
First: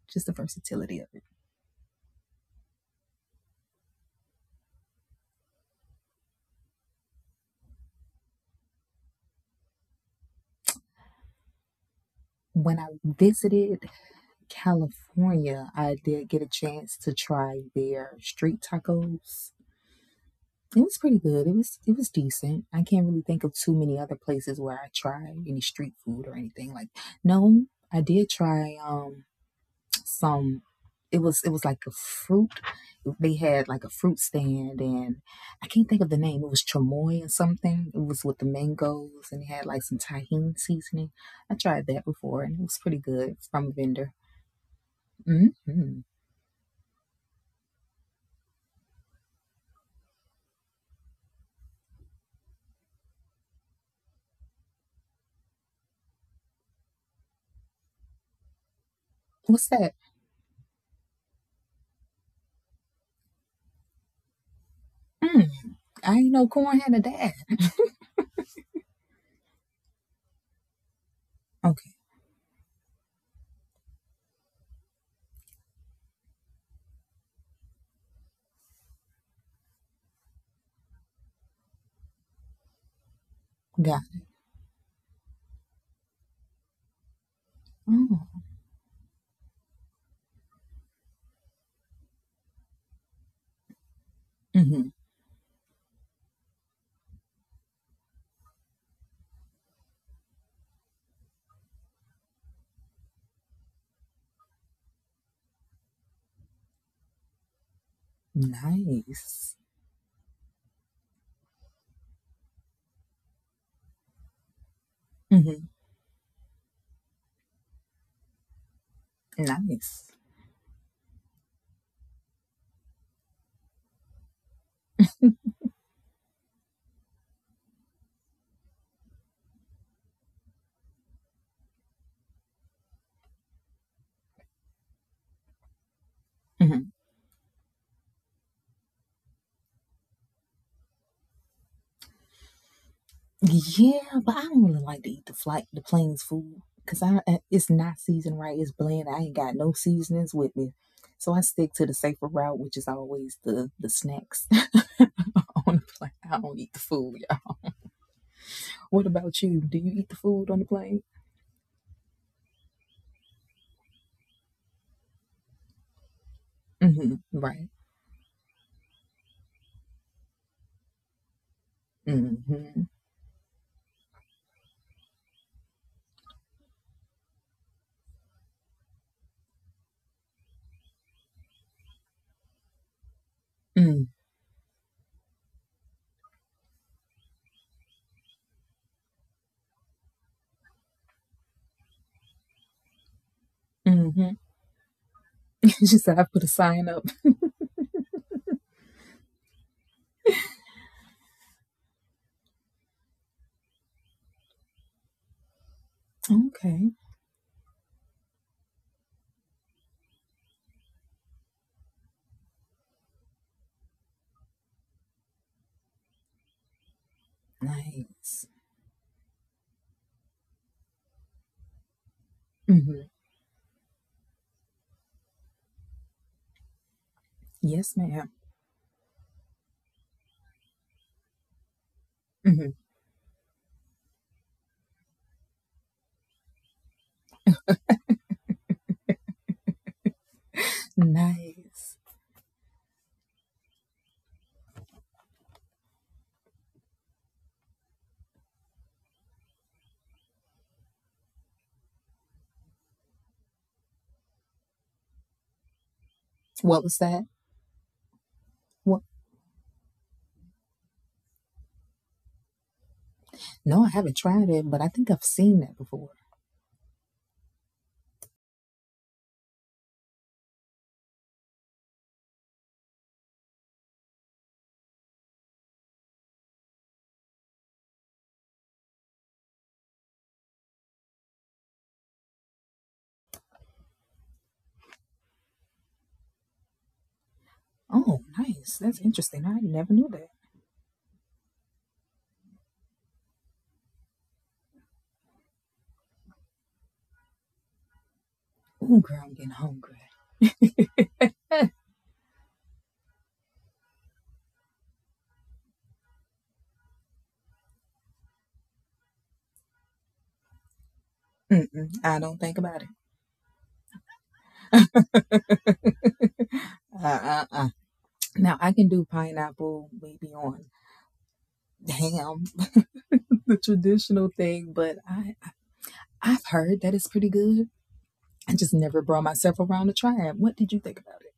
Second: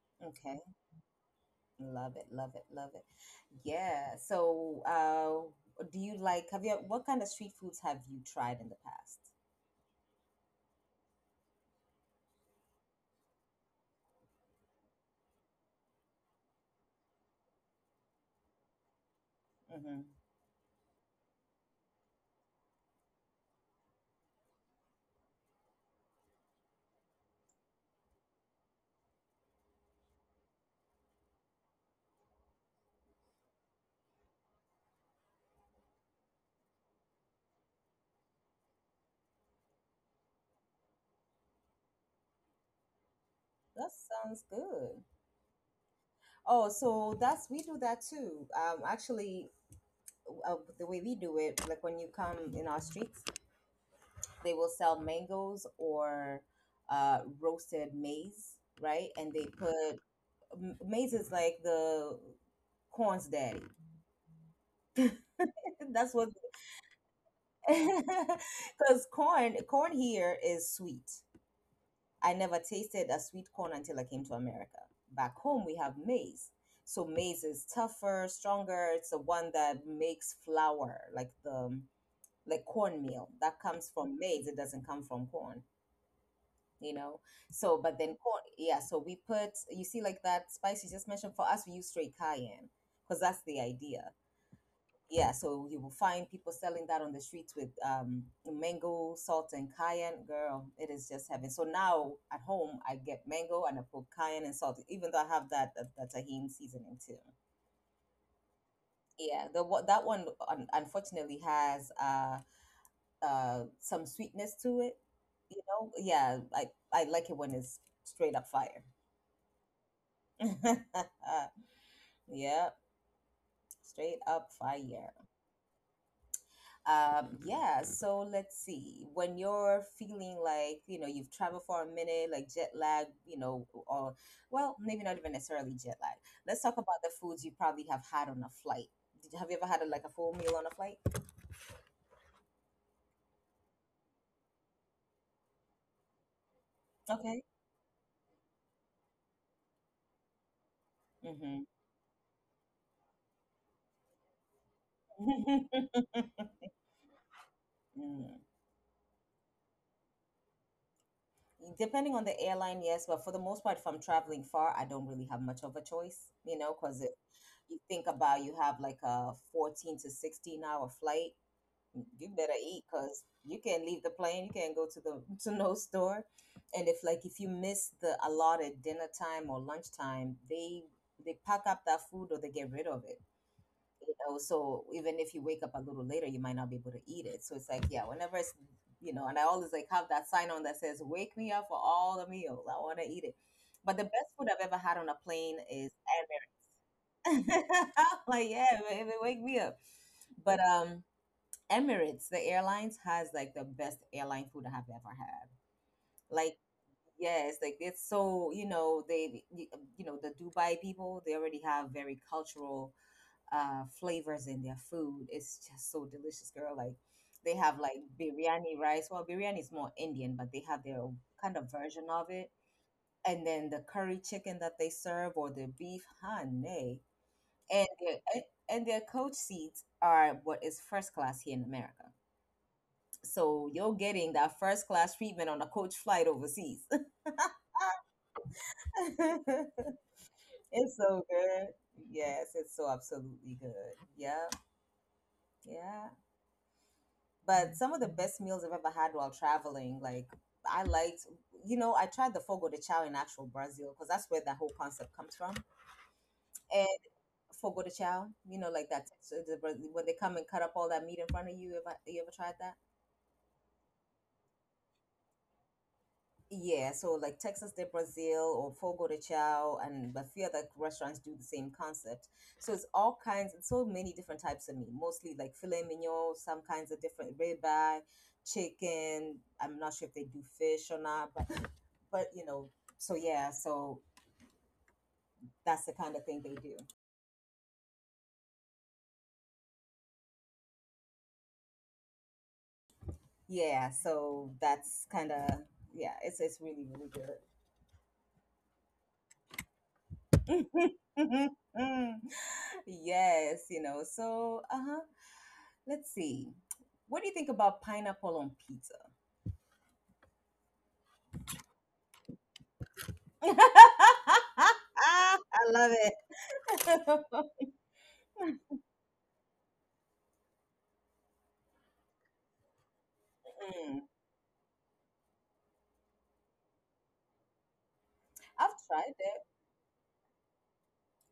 S2: just the
S1: Okay.
S2: versatility of it.
S1: Love it. Love it. Love it. Yeah. So, do you like? Have you? What kind of street foods have you tried in the past?
S2: When I visited California, I did get a chance to try their street tacos.
S1: Hmm.
S2: It was pretty good. It was decent. I can't really think of too many other places where I tried any street food or anything like. No, I did try some. It was like a fruit. They had like a fruit stand, and I can't think of the name. It was chamoy or something. It was with the mangoes, and it had like some tahini seasoning. I tried that before, and it was pretty good from a
S1: That
S2: vendor.
S1: sounds good.
S2: Mm-hmm.
S1: Oh, so that's, we do that too. Actually, the way we do it, like when you come in our streets, they will sell mangoes or roasted maize, right? And they
S2: What's that?
S1: put, maize is like the corn's daddy.
S2: Mm,
S1: That's
S2: I
S1: what.
S2: ain't know corn had a dad.
S1: Because corn here is sweet.
S2: Okay,
S1: I never tasted a sweet corn until I came to America. Back home we have maize. So maize is tougher, stronger. It's the one that makes flour, like the cornmeal. That comes
S2: got.
S1: from
S2: It.
S1: maize. It doesn't come from corn. You know, so but then
S2: Oh.
S1: corn, yeah, so we put, you see like that spice you just mentioned, for us we use straight cayenne because that's the idea.
S2: Hmm.
S1: Yeah, so you will find people selling that on the streets with mango, salt, and cayenne. Girl, it is just heaven. So now at home I get mango and I put cayenne and salt, even though I have that tahini seasoning too. Yeah,
S2: Nice.
S1: that one unfortunately has some sweetness to it, you
S2: Hmm.
S1: know. Yeah, I like it when it's straight up fire.
S2: Nice.
S1: Yep, straight up fire. Yeah, so let's see. When you're feeling like, you know, you've traveled for a minute, like jet lag, you know, or, well, maybe not even necessarily jet lag. Let's talk
S2: Hmm.
S1: about the foods you probably have had on a flight. Have you ever had a, like a full meal on a flight?
S2: Yeah, but I don't really like to eat the flight, the plane's food, cause
S1: Okay.
S2: it's not seasoned right. It's bland. I ain't got no seasonings with me, so I stick to the safer route, which is always the snacks on the plane. I don't
S1: Mm-hmm.
S2: eat the food. Y'all. What about you? Do you eat the food on the plane?
S1: Depending on the airline, yes, but for the most part, if I'm traveling far, I don't really have much of a choice, you know, because if
S2: Hmm. Right.
S1: you think about, you have like a 14 to 16 hour flight, you better
S2: Mm-hmm.
S1: eat because you can't leave the plane, you can't go to the to no store, and if like if you miss the allotted dinner time or lunchtime, they pack up that food or they get rid of it. You know, so even if you wake up a little later, you might not be able to eat it. So it's like, yeah, whenever it's, you know, and I always like have that sign on that says, wake me up for all the meals, I want to eat it. But the
S2: Mm-hmm.
S1: best food I've ever had on a plane is
S2: She said I put a sign up.
S1: Emirates. Like, yeah, baby, wake me up. But um, Emirates, the airlines, has like the best airline food I have ever had. Like,
S2: Okay.
S1: yes. Like it's so, you know, they, you know, the Dubai people, they already have very cultural flavors in their food. It's just so delicious, girl. Like they have like
S2: Nice.
S1: biryani rice. Well, biryani is more Indian, but they have their own kind of version of it.
S2: Hmm.
S1: And then the curry chicken that they serve, or the beef, honey. And
S2: Yes,
S1: their,
S2: madam.
S1: and and their coach seats are what is first class here in America.
S2: Mm-hmm.
S1: So you're getting that first class treatment on a coach flight overseas. It's so good.
S2: Nice.
S1: Yes, it's so absolutely good. Yeah, yeah. But some of the best meals I've ever had while traveling, like I liked, you know, I tried the fogo de chao in actual Brazil because that's where the whole concept comes from.
S2: What was
S1: And
S2: that?
S1: fogo de chao, you know, like
S2: What?
S1: that, so when they come and cut up all that meat in front of you, you ever tried that?
S2: No, I haven't tried it, but I think I've seen that before.
S1: Yeah, so like Texas de Brazil or Fogo de Chao, and a few other restaurants do the same concept. So it's all kinds and so many different types of meat, mostly like filet mignon, some kinds of different ribeye, chicken. I'm not sure if they do fish or not, but you know, so yeah, so that's the kind of thing they do.
S2: Oh, nice. That's interesting. I never knew that.
S1: Yeah, so that's kind of, yeah, it's really really
S2: Oh, girl, I'm getting hungry.
S1: good. Yes, you know, so uh huh. Let's see. What do you think about pineapple on pizza?
S2: Mm-mm, I don't think about
S1: I
S2: it.
S1: love it. Mm,
S2: Uh-uh-uh. Now I can do pineapple maybe on ham, the traditional thing, but I've heard that it's pretty good. I just
S1: I've
S2: never
S1: tried
S2: brought
S1: it.
S2: myself around to try it. What did you think about it?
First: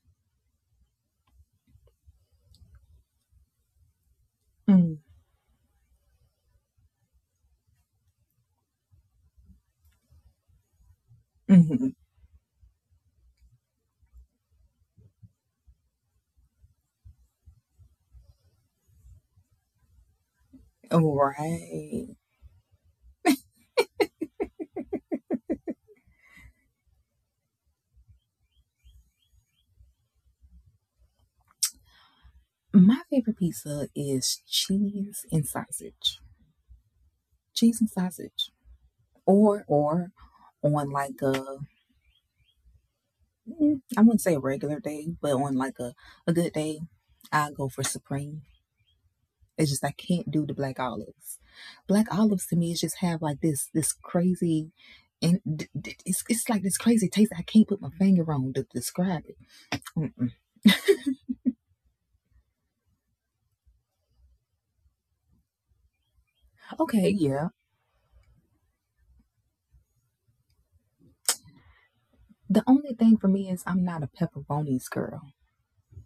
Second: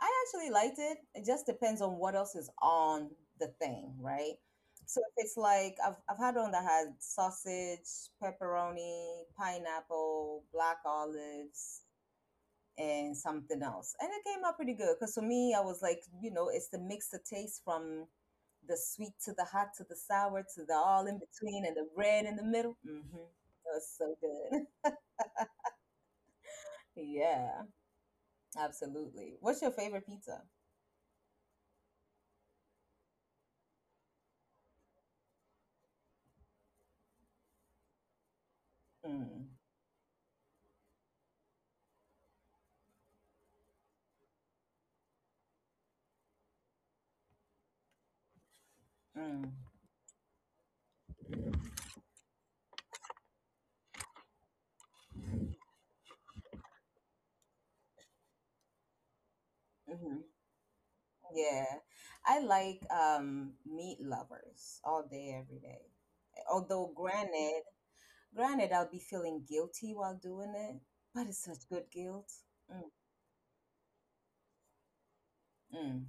S1: I actually liked it. It just depends on what else is on the thing, right? So if it's like, I've had one that had sausage, pepperoni, pineapple, black
S2: Mm,
S1: olives,
S2: hmm.
S1: and something else. And it came out pretty good because for me, I was like, you know, it's the mix of taste from the sweet to the hot to the sour to the all
S2: All
S1: in between and the
S2: right.
S1: red in the middle. Mm-hmm. It was so good. Yeah, absolutely. What's your favorite pizza?
S2: My favorite pizza is cheese and sausage. cheese and sausage,
S1: Mm.
S2: or on like a mm, I wouldn't say a regular day, but on like a good day, I go for supreme.
S1: Mm.
S2: It's just I can't do the black olives. Black olives to me is just have like this crazy. And it's like this crazy taste I can't put my finger on to describe it.
S1: Hmm.
S2: Mm-mm.
S1: Yeah, I like meat lovers all day, every day. Although,
S2: Okay, yeah.
S1: granted, I'll be feeling guilty while doing it, but it's such good guilt.
S2: The
S1: Mm.
S2: only thing for me is I'm not a pepperonis girl.
S1: Mm.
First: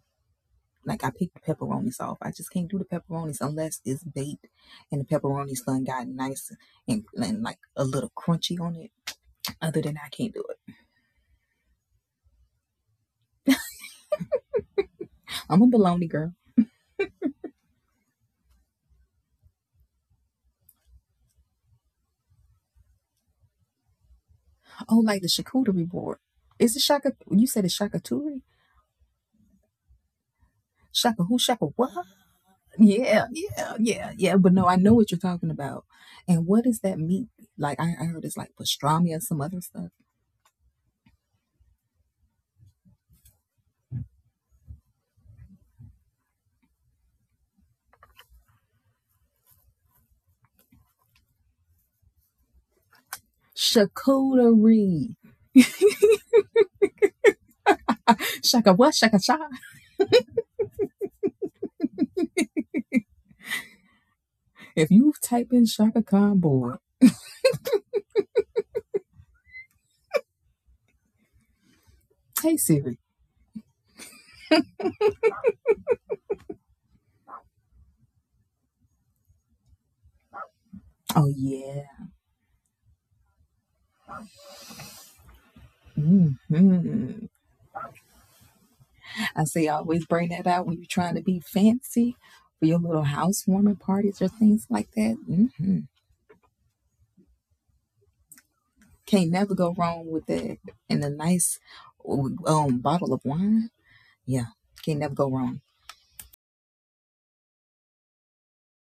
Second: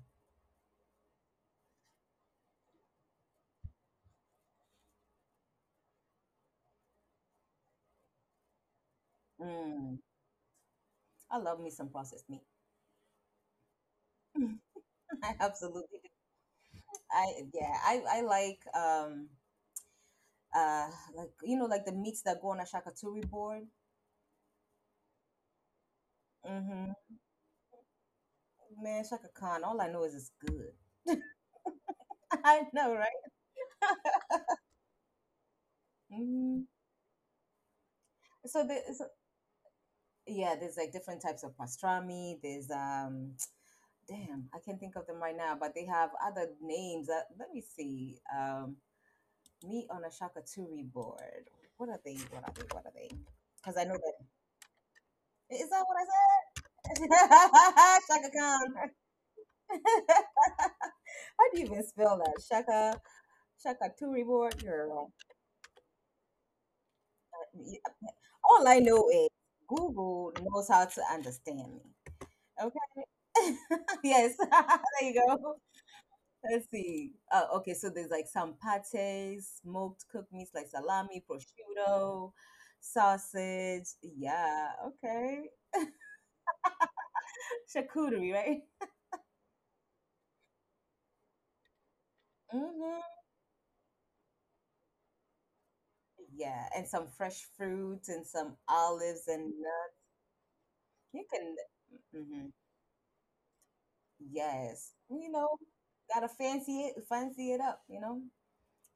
S2: Like I picked the pepperonis off. I just can't do the pepperonis unless it's baked and the pepperonis done got nice and like a little crunchy on it. Other than
S1: Mm.
S2: that, I can't do it.
S1: I love me some processed meat. I
S2: I'm a
S1: absolutely
S2: bologna
S1: do.
S2: girl.
S1: I yeah, I uh like you know like the meats that go on a shakaturi board.
S2: Oh, like the charcuterie board. Is it
S1: Mm-hmm.
S2: shaka? You said it's shakaturi?
S1: Man, Shaka Khan, all I know is it's good.
S2: Shaka who? Shaka what?
S1: I know,
S2: Yeah,
S1: right?
S2: yeah, yeah, yeah. But no, I know what you're talking about. And what
S1: Hmm.
S2: is that meat? Like I heard it's like
S1: So there's,
S2: pastrami or some other stuff.
S1: yeah, there's like different types of pastrami. There's damn, I can't think of them right now, but they have other names. Let me see. Meat on a shakaturi board. What are they? What are they? What are they? Because I know that,
S2: Charcuterie.
S1: is that what I said? Shaka
S2: Shaka
S1: Khan.
S2: what? Shaka cha.
S1: How do you even spell that? Shaka Turi board,
S2: If
S1: girl.
S2: you type in Shaka Khan board,
S1: All I know is Google knows how to understand me.
S2: hey Siri.
S1: Okay. Yes. There you go. Let's see. Okay, so there's like some pates, smoked cooked meats like salami,
S2: Oh yeah.
S1: prosciutto, sausage. Yeah. Okay.
S2: Hmm.
S1: Charcuterie, right?
S2: I say I always bring that out when you're trying to be fancy for your little
S1: Mm-hmm.
S2: housewarming parties or things like that. Hmm.
S1: Yeah, and some fresh fruits and some olives
S2: Can't
S1: and
S2: never go wrong with that. And a
S1: you can.
S2: nice
S1: Mm-hmm.
S2: bottle of wine. Yeah,
S1: Yes.
S2: can't never go wrong.
S1: Gotta fancy it up, you know?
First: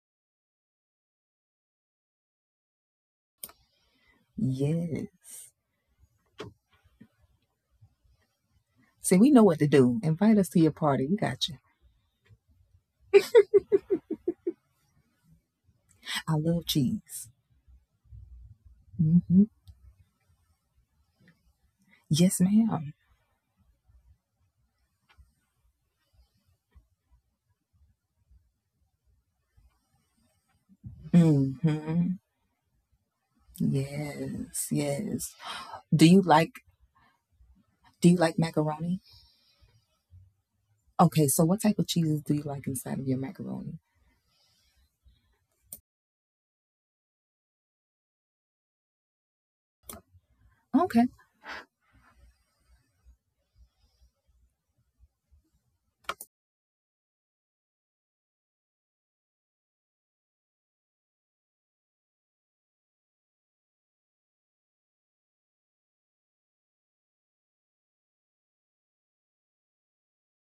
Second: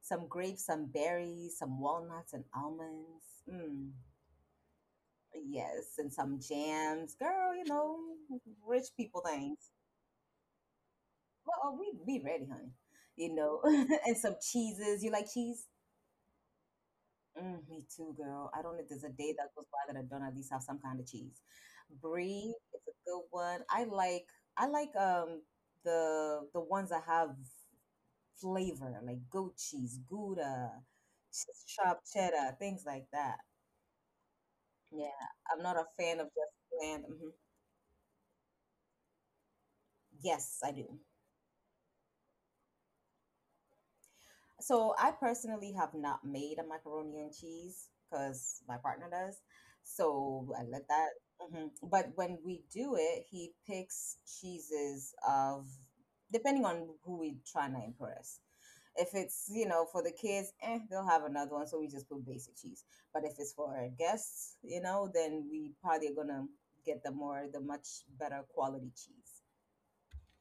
S1: Some grapes, some berries, some walnuts and almonds. Mm.
S2: Yes.
S1: Yes, and some jams. Girl, you know, rich
S2: See,
S1: people
S2: we know what to
S1: things.
S2: do. Invite us to your party. We got
S1: Well,
S2: you.
S1: oh, we ready, honey. You know, and some cheeses. You like cheese?
S2: I love cheese.
S1: Mm, me too, girl. I don't know if there's a day
S2: Hmm.
S1: that goes by that I don't at least have some kind of cheese.
S2: Yes,
S1: Brie is
S2: madam.
S1: a good one. I like the ones that have flavor, like goat cheese, Gouda, sharp
S2: Hmm.
S1: cheddar, things like that.
S2: Yes,
S1: Yeah,
S2: yes.
S1: I'm not a
S2: Do
S1: fan
S2: you
S1: of
S2: like
S1: just bland. Hmm.
S2: do you like macaroni?
S1: Yes, I do.
S2: Okay, so what type of cheeses do you like inside of your macaroni?
S1: So I personally have not made a macaroni and cheese because my partner does. So I let
S2: Okay,
S1: that. Hmm. But when we do it, he picks cheeses of, depending on who we're trying to impress. If it's, you know, for the kids, eh, they'll have another one. So we just put basic cheese. But if it's for our guests, you know, then we probably are gonna get the much better quality cheese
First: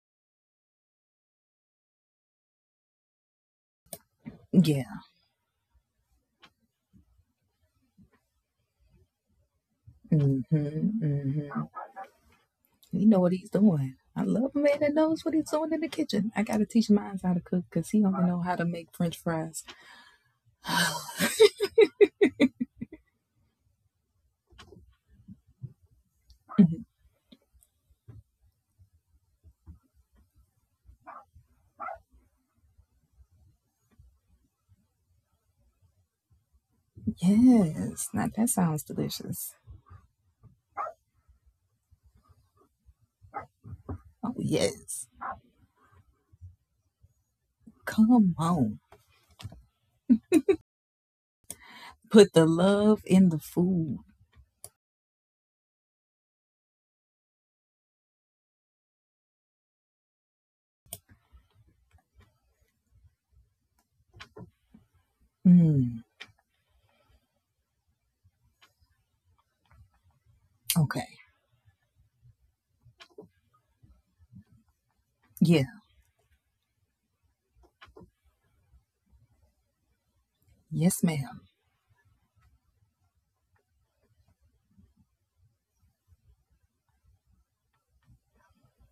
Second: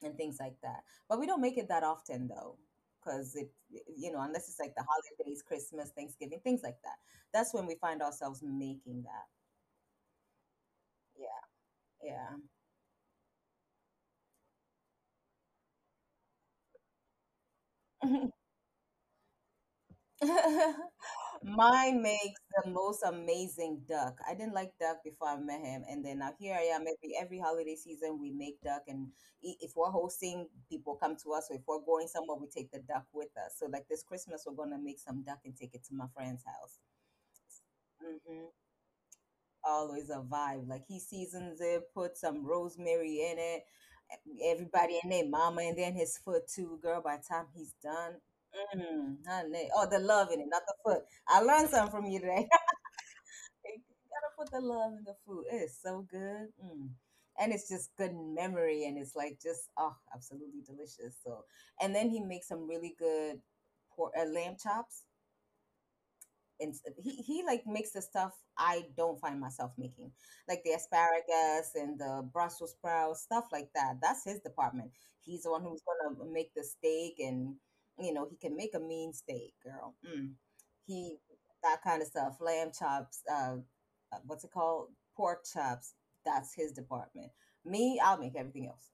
S1: and things like that. But we don't make it that often though, because it, you know, unless it's like the
S2: yeah.
S1: holidays, Christmas, Thanksgiving, things like that. That's when we find ourselves making that.
S2: Mm-hmm, mm-hmm.
S1: Yeah,
S2: You know what he's doing. I love a man that knows what he's doing in the kitchen. I gotta teach mine how to cook because he don't
S1: yeah.
S2: know how to make French fries.
S1: Mine makes the most amazing duck. I didn't like duck before I met him, and then now here I am. Every holiday season, we make duck, and if we're hosting, people come to us. Or if we're going somewhere, we take the duck with us. So like this Christmas, we're gonna make some duck and take it to my friend's
S2: Yes, now that
S1: house.
S2: sounds delicious.
S1: Always a vibe. Like he seasons it, put some rosemary in it,
S2: Oh
S1: everybody
S2: yes,
S1: and their mama, and then his foot too, girl. By the time he's done,
S2: come on,
S1: mm, honey. Oh, the love in it, not the foot. I learned something from you
S2: put the
S1: today.
S2: love in the
S1: You
S2: food.
S1: gotta put the love in the food. It's so good. Mm. And it's just good memory, and it's like just, oh, absolutely delicious. So, and then he makes some really good pork, lamb chops,
S2: Mm,
S1: and he like makes the stuff I don't find myself making, like the
S2: okay,
S1: asparagus and the Brussels sprouts, stuff like that. That's his department. He's the one
S2: yeah,
S1: who's gonna make the steak, and you know he can make a mean steak, girl. Mm.
S2: yes,
S1: He,
S2: ma'am.
S1: that kind of stuff, lamb chops, what's it called, pork chops. That's his department. Me, I'll make everything else.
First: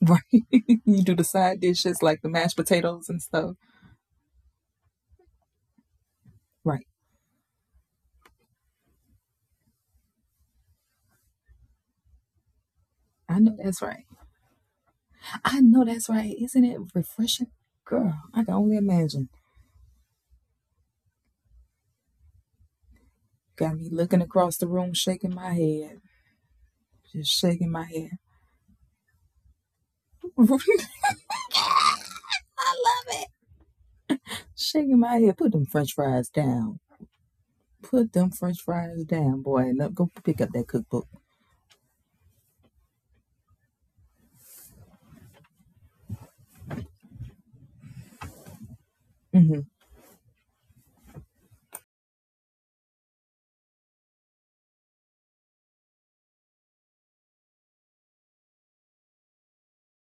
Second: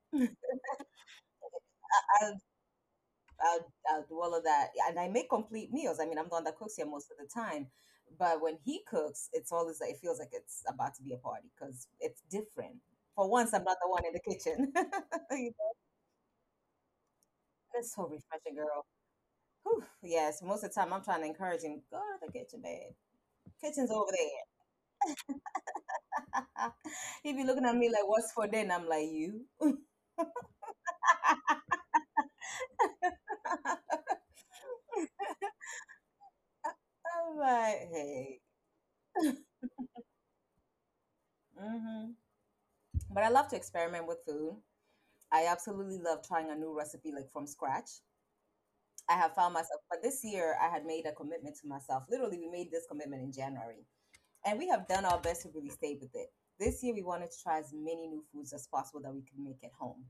S2: Right, you do the side dishes like the
S1: I
S2: mashed potatoes and stuff.
S1: I'll do all of that. And I make complete meals. I mean, I'm the one that cooks
S2: Right,
S1: here most of the time. But when he cooks, it's always like, it feels like it's about to be a party because it's different. For
S2: I
S1: once,
S2: know
S1: I'm not
S2: that's
S1: the one
S2: right.
S1: in the kitchen. You.
S2: I know that's right. Isn't it refreshing?
S1: It's so
S2: Girl, I can
S1: refreshing,
S2: only
S1: girl.
S2: imagine.
S1: Whew. Yes, most of the time I'm trying to encourage him, go to the kitchen, babe.
S2: Got me
S1: Kitchen's over
S2: looking
S1: there.
S2: across the room, shaking my head. Just
S1: He be looking
S2: shaking
S1: at
S2: my
S1: me like,
S2: head.
S1: what's for dinner? I'm like, you.
S2: I love it. Shaking my head. Put them french fries down.
S1: I'm like,
S2: Put them
S1: hey.
S2: french fries down, boy. And up, go pick up that cookbook.
S1: Hmm. But I love to experiment with food. I absolutely love trying a new recipe like from scratch. I have found
S2: Hmm.
S1: myself. But this year, I had made a commitment to myself. Literally, we made this commitment in January, and we have done our best to really stay with it. This year, we wanted to try as many new foods as possible that we could make at home.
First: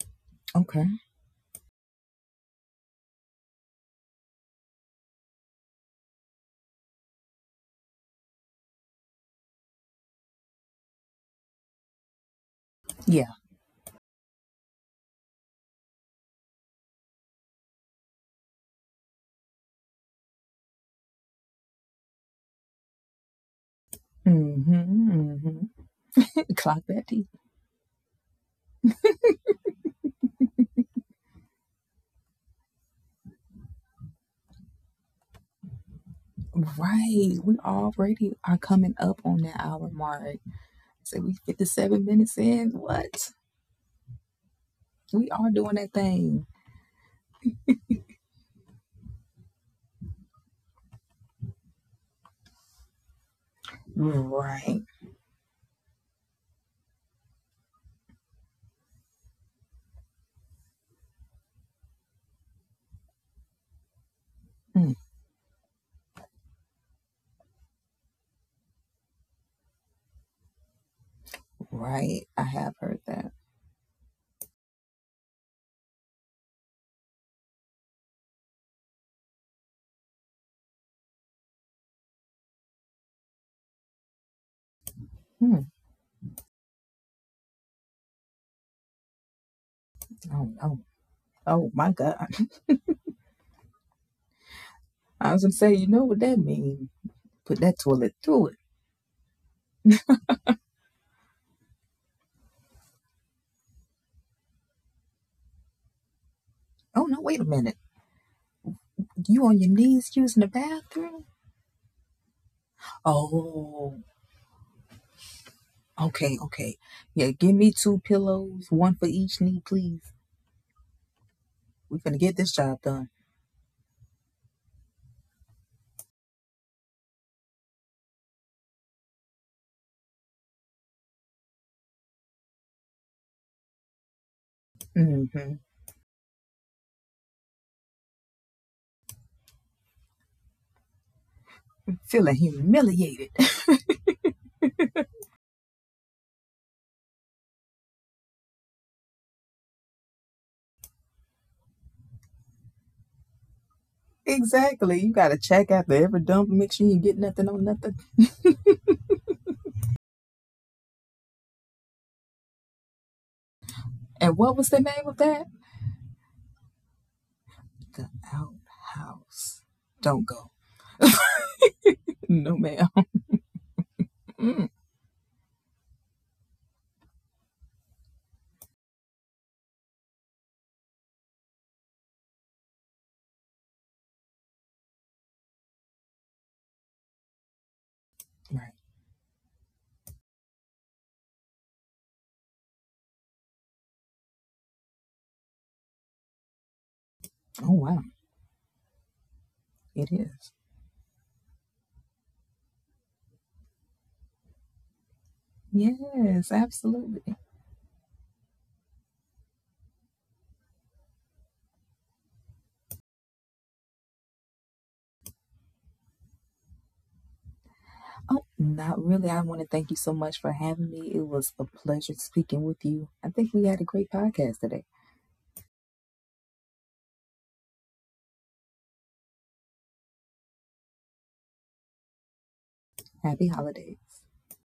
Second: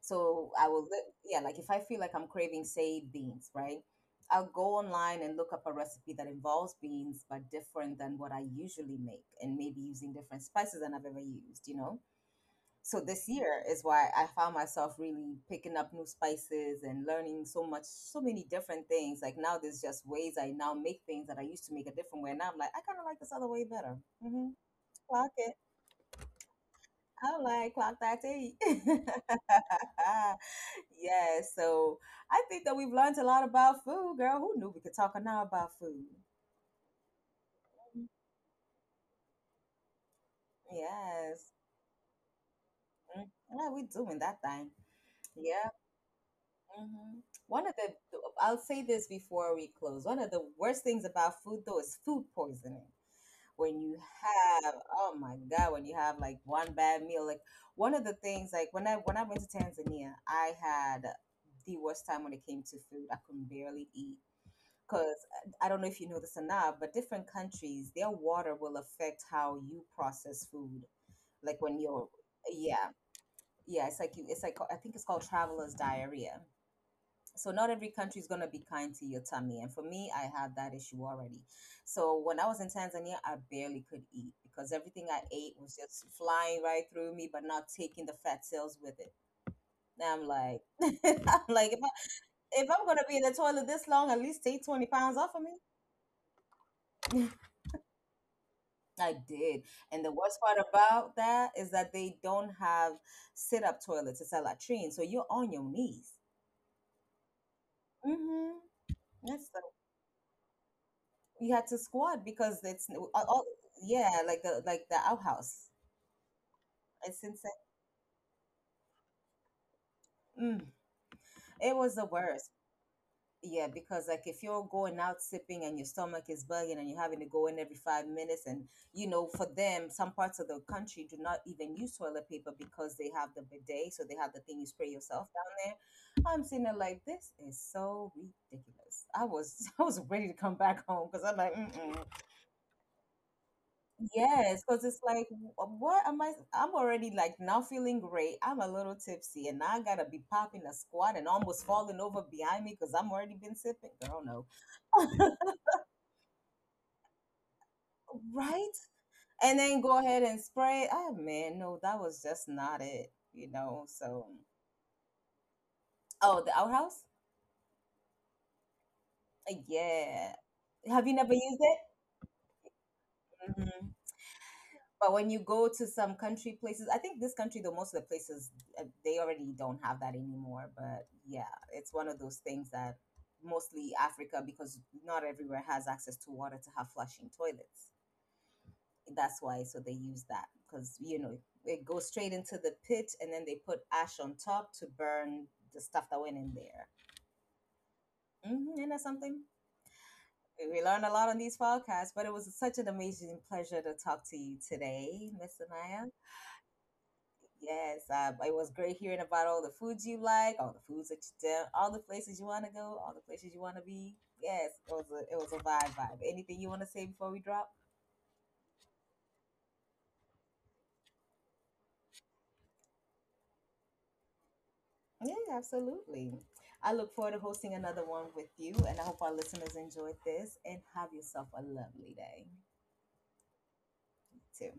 S1: So I will,
S2: Okay.
S1: yeah, like if I feel like I'm craving, say, beans, right? I'll go online and look up a recipe that involves beans, but different than what I usually make, and maybe using different spices than I've ever used, you know? So this
S2: Yeah.
S1: year is why I found myself really picking up new spices and learning so much, so many different things. Like now, there's just ways I now make things that I used to make a different way. And now I'm like, I kind of like this other way better. Hmm. Clock
S2: Mm-hmm.
S1: it.
S2: Hmm. Clock that tea.
S1: I'm like, clock that tea. Yeah. So I think that we've learned a lot about food, girl. Who knew we could talk now about food?
S2: Right. We already are coming up on that hour mark. Say we
S1: Yes.
S2: 57 minutes in.
S1: Mm,
S2: What?
S1: yeah, we doing that thing.
S2: We are
S1: Yeah.
S2: doing that thing.
S1: Mhm. One of the- I'll say this before we close. One of the worst things about food, though, is food poisoning. When you have,
S2: Right.
S1: oh my God, when you have like one bad meal, like one of the things, like when I went to Tanzania, I had the worst time when it came to food. I could barely eat
S2: Mm.
S1: because I don't know if you know this or not, but different countries, their water will affect how you process food. Like when you're,
S2: Right. I have
S1: yeah,
S2: heard that.
S1: yeah, it's like you, it's like I think it's called traveler's diarrhea. So not every country is going to be kind to your tummy, and for me, I have that issue already. So when I was in Tanzania, I barely could eat because everything I ate
S2: Hmm.
S1: was just flying right through me, but not taking the fat cells with it. Now I'm
S2: Oh
S1: like,
S2: no.
S1: I'm
S2: Oh
S1: like, if,
S2: my
S1: I,
S2: God.
S1: if I'm going to be in the toilet this long, at least take 20 pounds
S2: I
S1: off
S2: was
S1: of
S2: gonna
S1: me.
S2: say, you know what that means? Put that toilet through it.
S1: I did. And the worst part about that is that they don't have sit up toilets. It's a latrine. So you're on your knees.
S2: Oh no, wait a minute.
S1: Mm-hmm.
S2: You
S1: That's,
S2: on your knees using the bathroom?
S1: we had to squat because it's all,
S2: Oh
S1: yeah, like the, like the outhouse,
S2: okay, okay.
S1: it's
S2: Yeah, give
S1: insane.
S2: me 2 pillows, one for each knee, please.
S1: Mm, it was
S2: We're
S1: the
S2: gonna get
S1: worst.
S2: this job done.
S1: Yeah, because like if you're going out sipping and your stomach is bugging and you're having to go in every 5 minutes, and you know, for them, some parts of the country do not even use toilet paper because they have the bidet. So they have the thing you spray yourself
S2: Mm-hmm.
S1: down there. I'm sitting there like, this is so ridiculous. I was, I was ready to come back home because I'm like, mm.
S2: Feeling humiliated.
S1: Yes, because it's like, what am I? I'm already like now feeling great. I'm a little tipsy, and now I gotta be popping a squat and almost falling over behind me because I'm already been sipping. Girl, no,
S2: Exactly. You gotta check after every dump, make sure you get nothing on nothing.
S1: right? And then go ahead and spray. Oh man, no, that was just not it. You know. So,
S2: And what was the name of that?
S1: oh, the outhouse.
S2: The outhouse. Don't
S1: Yeah.
S2: go.
S1: Have you never used it?
S2: No, ma'am.
S1: Mhm. But when you go to some country places, I think this country, though, most of the places, they already don't have that anymore. But yeah, it's one of those things that, mostly Africa, because not everywhere has access to water to have flushing toilets.
S2: Right.
S1: That's why, so they use that because, you know, it goes straight into the pit, and then they put ash on top to burn the stuff that went in there.
S2: Oh, wow.
S1: Hmm. Isn't that something?
S2: It is.
S1: We learned a lot on these podcasts, but it was such an amazing pleasure to talk to you today, Miss Amaya.
S2: Yes, absolutely.
S1: Yes, it was great hearing about all the foods you like, all the foods that you do, all the places you want to go, all the places you want to be. Yes, it was a, it was a vibe. Anything you want to say before we drop?
S2: Oh, not really. I want to thank you so much for having me. It was a pleasure speaking with you. I think we had a great podcast today.
S1: Yeah, absolutely. I look forward to hosting another one with you, and I hope our listeners enjoyed this and have yourself a lovely day
S2: Happy holidays.
S1: too.